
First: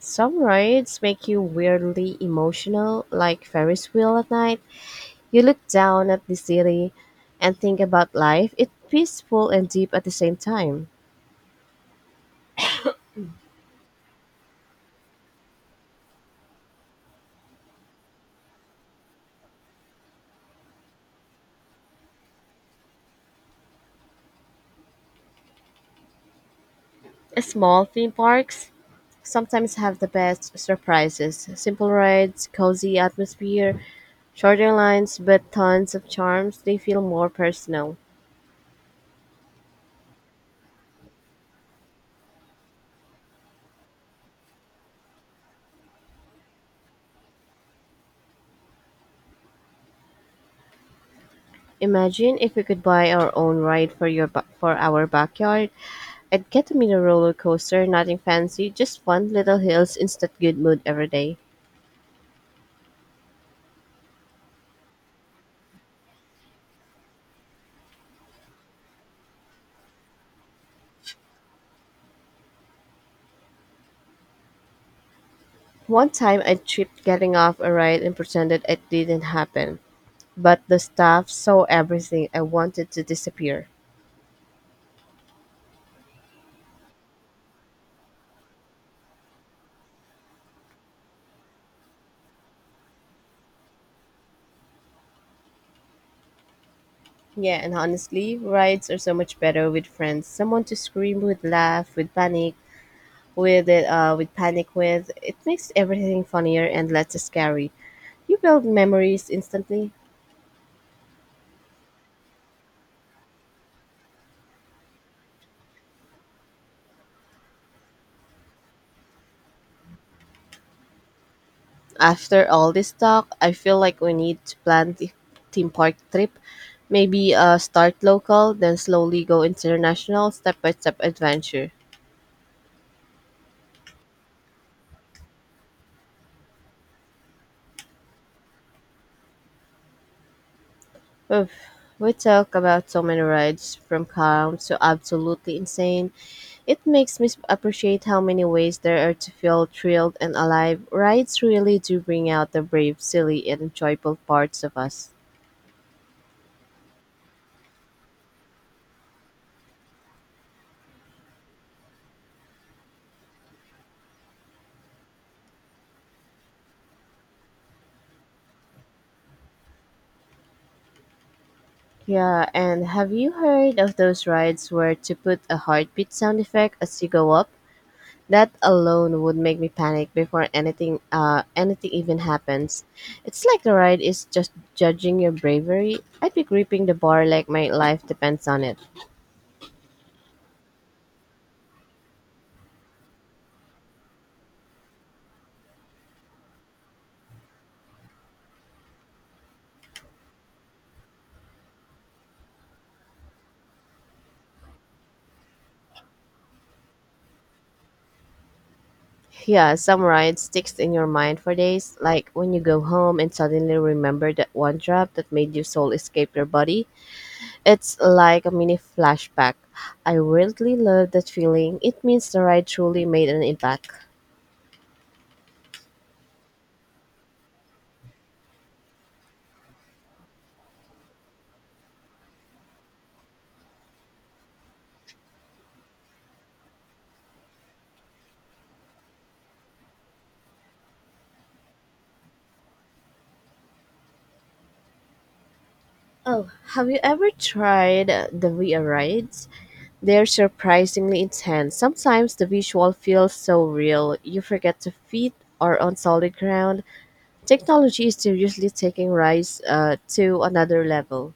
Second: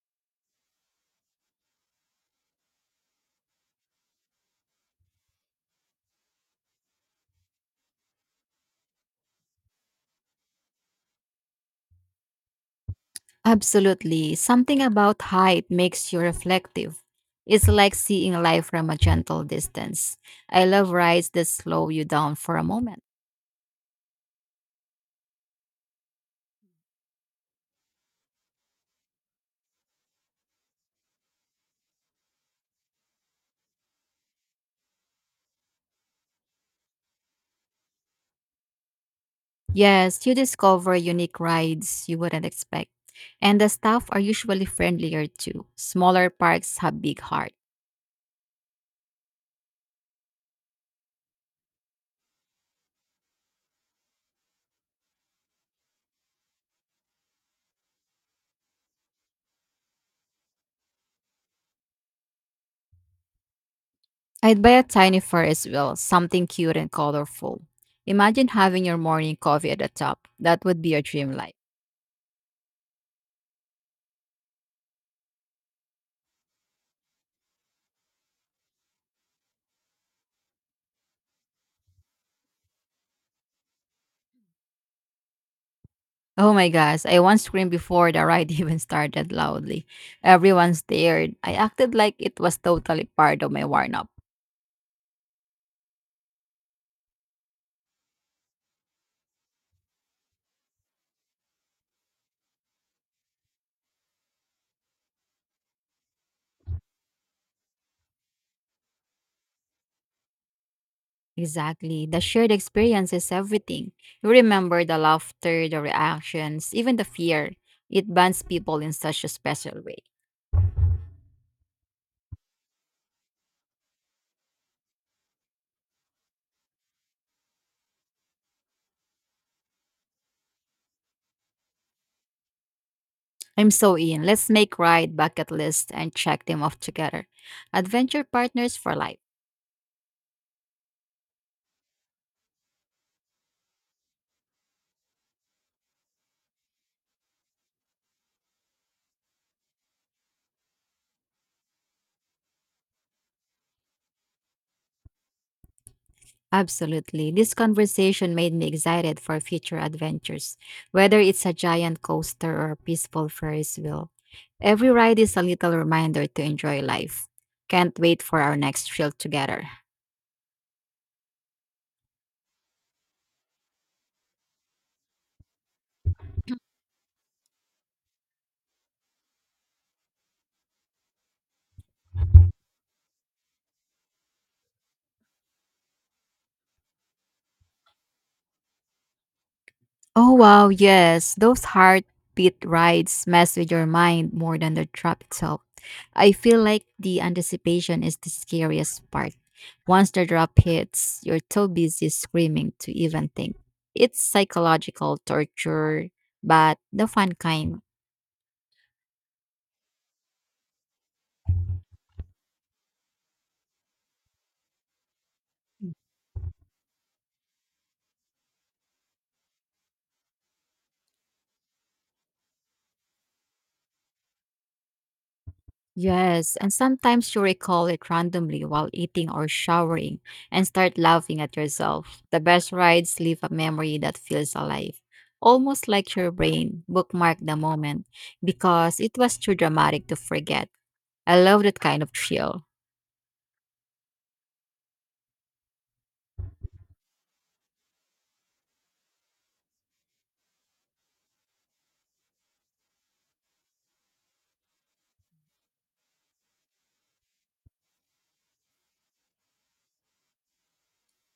[SPEAKER 1] Some rides make you weirdly emotional, like Ferris wheel at night. You look down at the city and think about life. It's peaceful and deep at the same time.
[SPEAKER 2] Absolutely. Something about height makes you reflective. It's like seeing life from a gentle distance. I love rides that slow you down for a moment.
[SPEAKER 1] Small theme parks sometimes have the best surprises. Simple rides, cozy atmosphere, shorter lines, but tons of charms. They feel more personal.
[SPEAKER 2] Yes, you discover unique rides you wouldn't expect. And the staff are usually friendlier too. Smaller parks have big hearts.
[SPEAKER 1] Imagine if we could buy our own ride for your for our backyard. I'd get to meet a roller coaster, nothing fancy, just fun, little hills, instant good mood every day.
[SPEAKER 2] I'd buy a tiny fur as well, something cute and colorful. Imagine having your morning coffee at the top. That would be your dream life.
[SPEAKER 1] One time I tripped getting off a ride and pretended it didn't happen. But the staff saw everything. I wanted to disappear.
[SPEAKER 2] Oh my gosh, I once screamed before the ride even started loudly. Everyone stared. I acted like it was totally part of my warm up.
[SPEAKER 1] Yeah, and honestly, rides are so much better with friends. Someone to scream with, laugh with, panic with it, with panic with. It makes everything funnier and less scary. You build memories instantly.
[SPEAKER 2] Exactly. The shared experience is everything. You remember the laughter, the reactions, even the fear. It bonds people in such a special way.
[SPEAKER 1] After all this talk, I feel like we need to plan the theme park trip. Maybe start local, then slowly go international, step by step adventure.
[SPEAKER 2] I'm so in. Let's make ride bucket list and check them off together. Adventure partners for life.
[SPEAKER 1] Oof. We talk about so many rides, from calm to absolutely insane. It makes me appreciate how many ways there are to feel thrilled and alive. Rides really do bring out the brave, silly, and joyful parts of us.
[SPEAKER 2] Absolutely. This conversation made me excited for future adventures, whether it's a giant coaster or a peaceful Ferris wheel. Every ride is a little reminder to enjoy life. Can't wait for our next thrill together.
[SPEAKER 1] Yeah, and have you heard of those rides where to put a heartbeat sound effect as you go up? That alone would make me panic before anything even happens. It's like the ride is just judging your bravery. I'd be gripping the bar like my life depends on it.
[SPEAKER 2] Oh, wow, yes. Those heartbeat rides mess with your mind more than the trap itself. I feel like the anticipation is the scariest part. Once the drop hits, you're too busy screaming to even think. It's psychological torture, but the fun kind.
[SPEAKER 1] Yeah, some ride sticks in your mind for days, like when you go home and suddenly remember that one drop that made your soul escape your body. It's like a mini flashback. I really love that feeling. It means the ride truly made an impact.
[SPEAKER 2] Yes, and sometimes you recall it randomly while eating or showering and start laughing at yourself. The best rides leave a memory that feels alive, almost like your brain bookmarked the moment because it was too dramatic to forget. I love that kind of thrill.
[SPEAKER 1] Oh, have you ever tried the VR rides? They're surprisingly intense. Sometimes the visual feels so real, you forget your feet are on solid ground. Technology is seriously taking rise to another level.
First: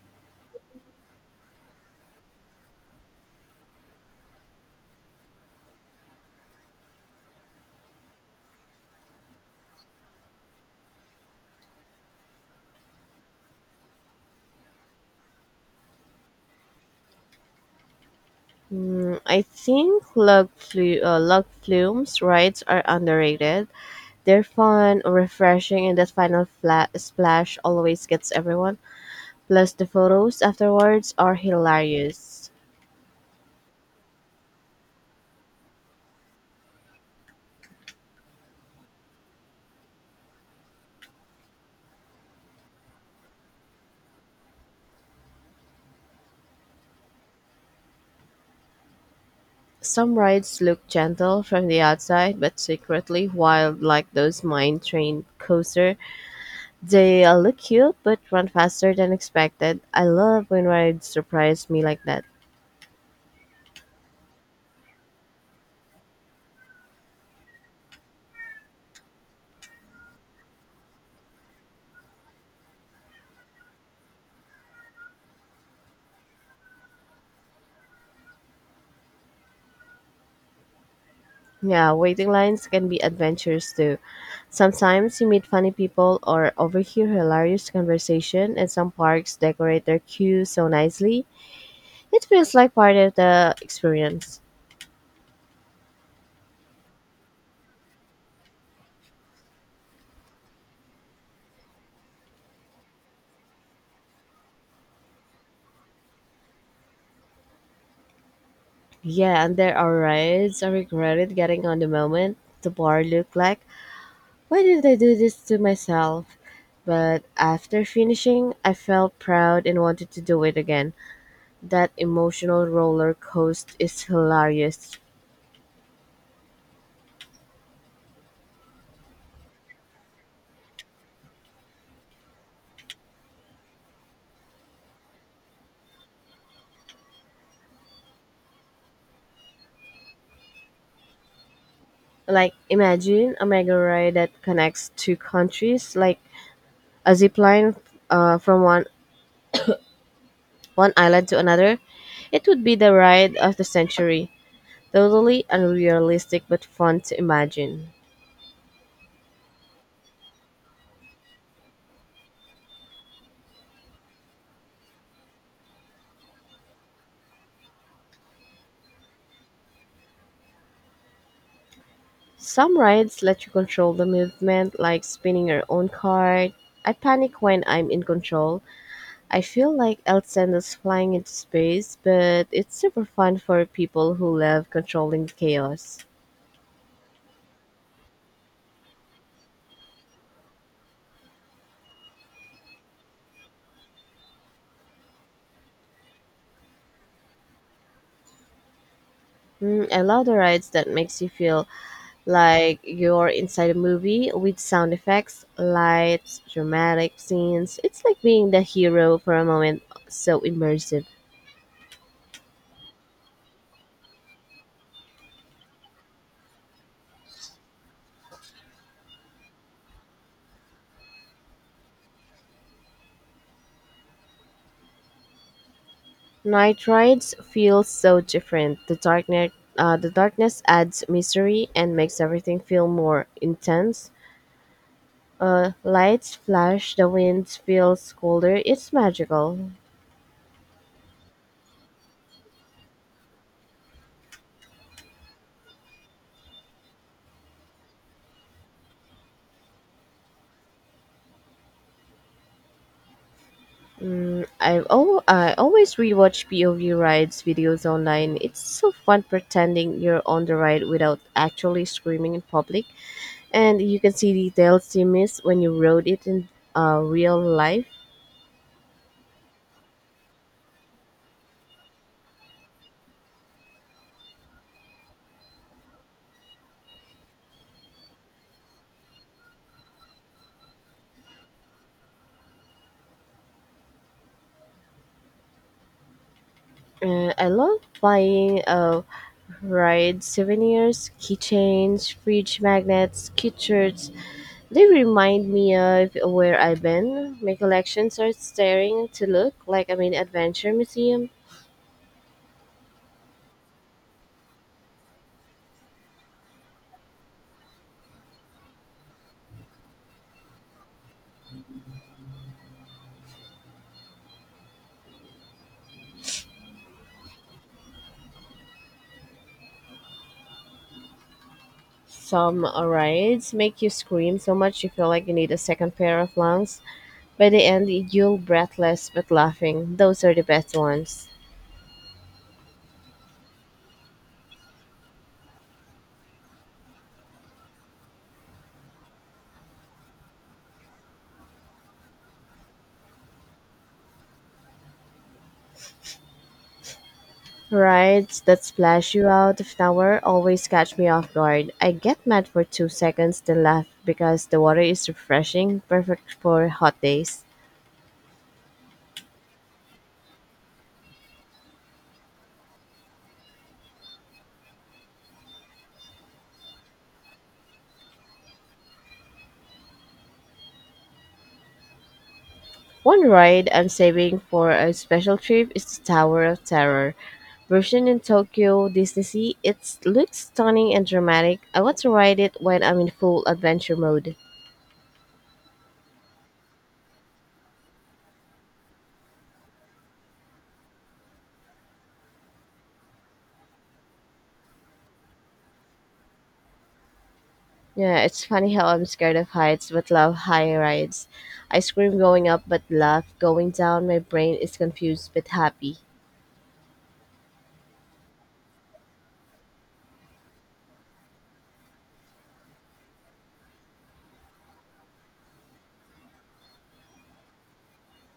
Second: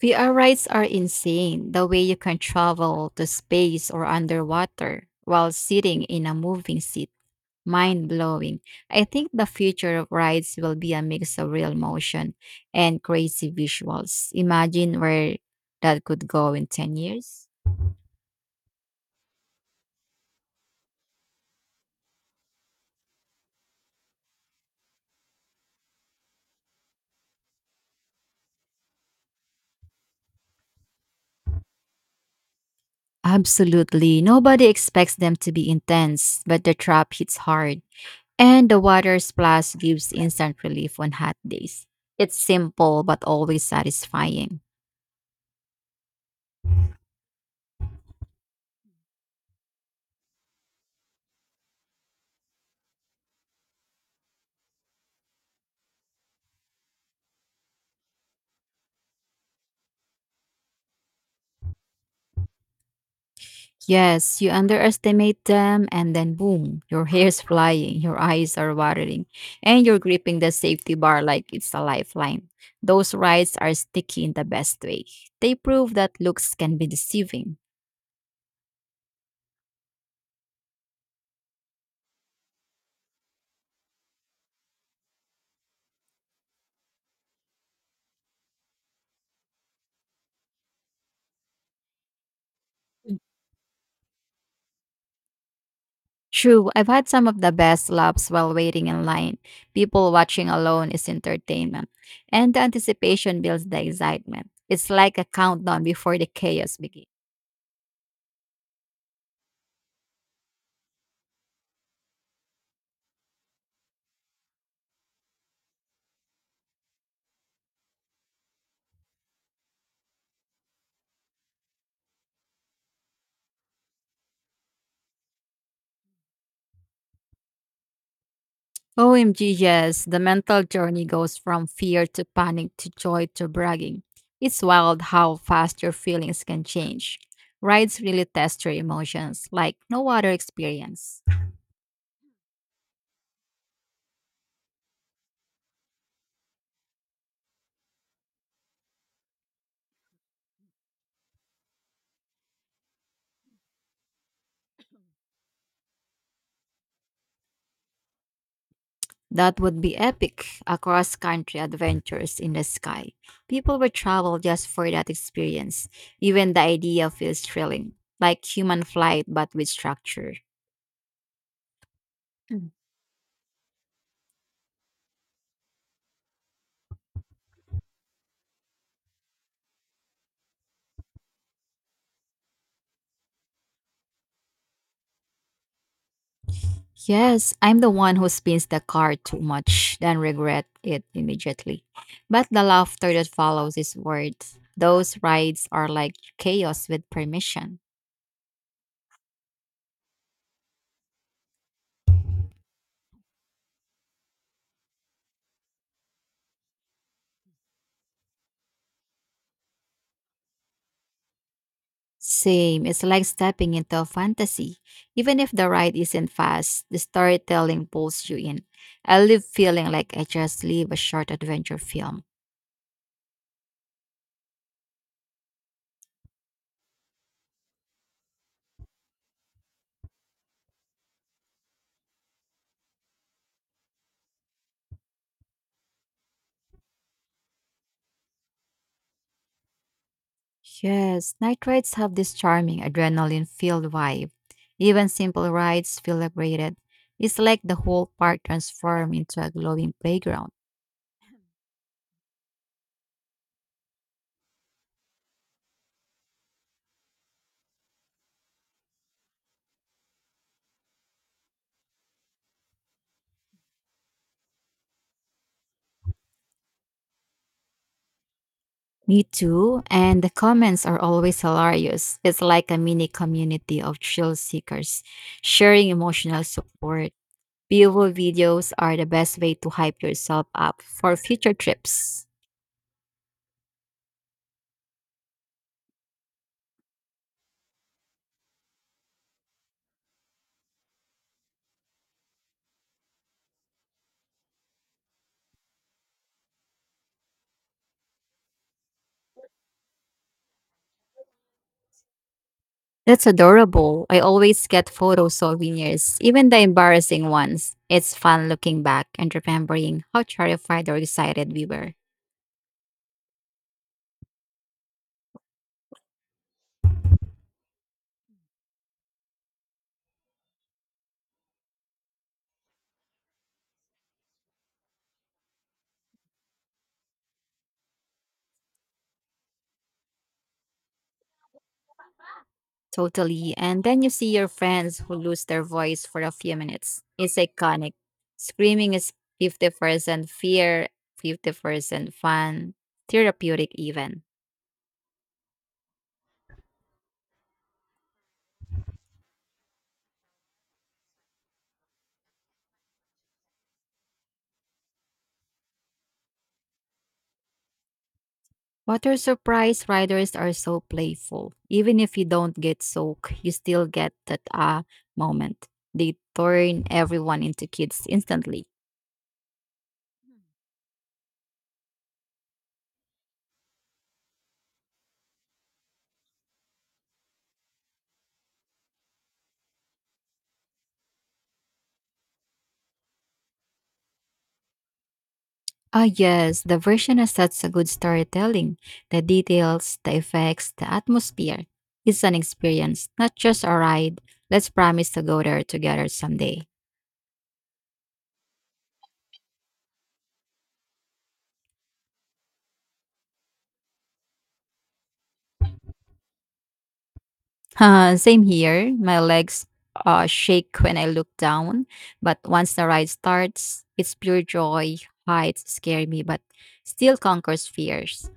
[SPEAKER 2] VR rides are insane the way you can travel to space or underwater while sitting in a moving seat. Mind blowing. I think the future of rides will be a mix of real motion and crazy visuals. Imagine where that could go in 10 years.
[SPEAKER 1] Mm, I think log flumes rides are underrated. They're fun, refreshing, and that final flat splash always gets everyone. Plus, the photos afterwards are hilarious.
[SPEAKER 2] Absolutely. Nobody expects them to be intense, but the trap hits hard. And the water splash gives instant relief on hot days. It's simple but always satisfying.
[SPEAKER 1] Some rides look gentle from the outside, but secretly wild like those mine train coaster. They look cute but run faster than expected. I love when rides surprise me like that.
[SPEAKER 2] Yes, you underestimate them, and then boom, your hair's flying, your eyes are watering, and you're gripping the safety bar like it's a lifeline. Those rides are sticky in the best way. They prove that looks can be deceiving.
[SPEAKER 1] Yeah, waiting lines can be adventures too. Sometimes you meet funny people or overhear hilarious conversation and some parks decorate their queues so nicely. It feels like part of the experience.
[SPEAKER 2] True, I've had some of the best laughs while waiting in line. People watching alone is entertainment, and the anticipation builds the excitement. It's like a countdown before the chaos begins.
[SPEAKER 1] Yeah, and there are rides I regretted getting on the moment the bar looked like, why did I do this to myself? But after finishing, I felt proud and wanted to do it again. That emotional roller coaster is hilarious.
[SPEAKER 2] OMG, yes. The mental journey goes from fear to panic to joy to bragging. It's wild how fast your feelings can change. Rides really test your emotions like no other experience.
[SPEAKER 1] Like, imagine a mega ride that connects two countries, like a zip line from one island to another. It would be the ride of the century. Totally unrealistic but fun to imagine.
[SPEAKER 2] That would be epic a cross country adventures in the sky. People would travel just for that experience. Even the idea feels thrilling, like human flight but with structure.
[SPEAKER 1] Some rides let you control the movement, like spinning your own cart. I panic when I'm in control. I feel like El Sendo's flying into space, but it's super fun for people who love controlling the chaos.
[SPEAKER 2] Yes, I'm the one who spins the car too much, then regret it immediately. But the laughter that follows is worth. Those rides are like chaos with permission.
[SPEAKER 1] Mm, I love the rides that makes you feel like you're inside a movie with sound effects, lights, dramatic scenes. It's like being the hero for a moment, so immersive.
[SPEAKER 2] Same, it's like stepping into a fantasy. Even if the ride isn't fast, the storytelling pulls you in. I live feeling like I just live a short adventure film.
[SPEAKER 1] Night Rides feels so different. The darkness adds mystery and makes everything feel more intense. Lights flash, the wind feels colder. It's magical.
[SPEAKER 2] Yes, night rides have this charming adrenaline filled vibe. Even simple rides feel upgraded. It's like the whole park transformed into a glowing playground.
[SPEAKER 1] Mm, I always rewatch POV rides videos online. It's so fun pretending you're on the ride without actually screaming in public, and you can see details you miss when you rode it in real life.
[SPEAKER 2] Me too, and the comments are always hilarious. It's like a mini community of thrill seekers sharing emotional support. POV videos are the best way to hype yourself up for future trips.
[SPEAKER 1] And I love buying Right, souvenirs, keychains, fridge magnets, cute shirts. They remind me of where I've been. My collections are staring to look like I'm in an adventure museum.
[SPEAKER 2] That's adorable. I always get photo souvenirs, even the embarrassing ones. It's fun looking back and remembering how terrified or excited we were.
[SPEAKER 1] Some rides make you scream so much you feel like you need a second pair of lungs. By the end, you'll breathless but laughing. Those are the best ones.
[SPEAKER 2] Totally. And then you see your friends who lose their voice for a few minutes. It's iconic. Screaming is 50% fear, 50% fun, therapeutic even.
[SPEAKER 1] Rides that splash you out of nowhere always catch me off guard. I get mad for 2 seconds, then laugh because the water is refreshing, perfect for hot days.
[SPEAKER 2] Water surprise riders are so playful. Even if you don't get soaked, you still get that ah moment. They turn everyone into kids instantly.
[SPEAKER 1] One ride I'm saving for a special trip is the Tower of Terror. Version in Tokyo Disney Sea, it looks stunning and dramatic. I want to ride it when I'm in full adventure mode.
[SPEAKER 2] Ah, yes, the version has such a good storytelling. The details, the effects, the atmosphere. It's an experience, not just a ride. Let's promise to go there together someday.
[SPEAKER 1] Yeah, it's funny how I'm scared of heights but love high rides. I scream going up but laugh going down. My brain is confused but happy.
[SPEAKER 2] Same here. My legs shake when I look down, but once the ride starts, it's pure joy. Heights scare me, but still conquers fears.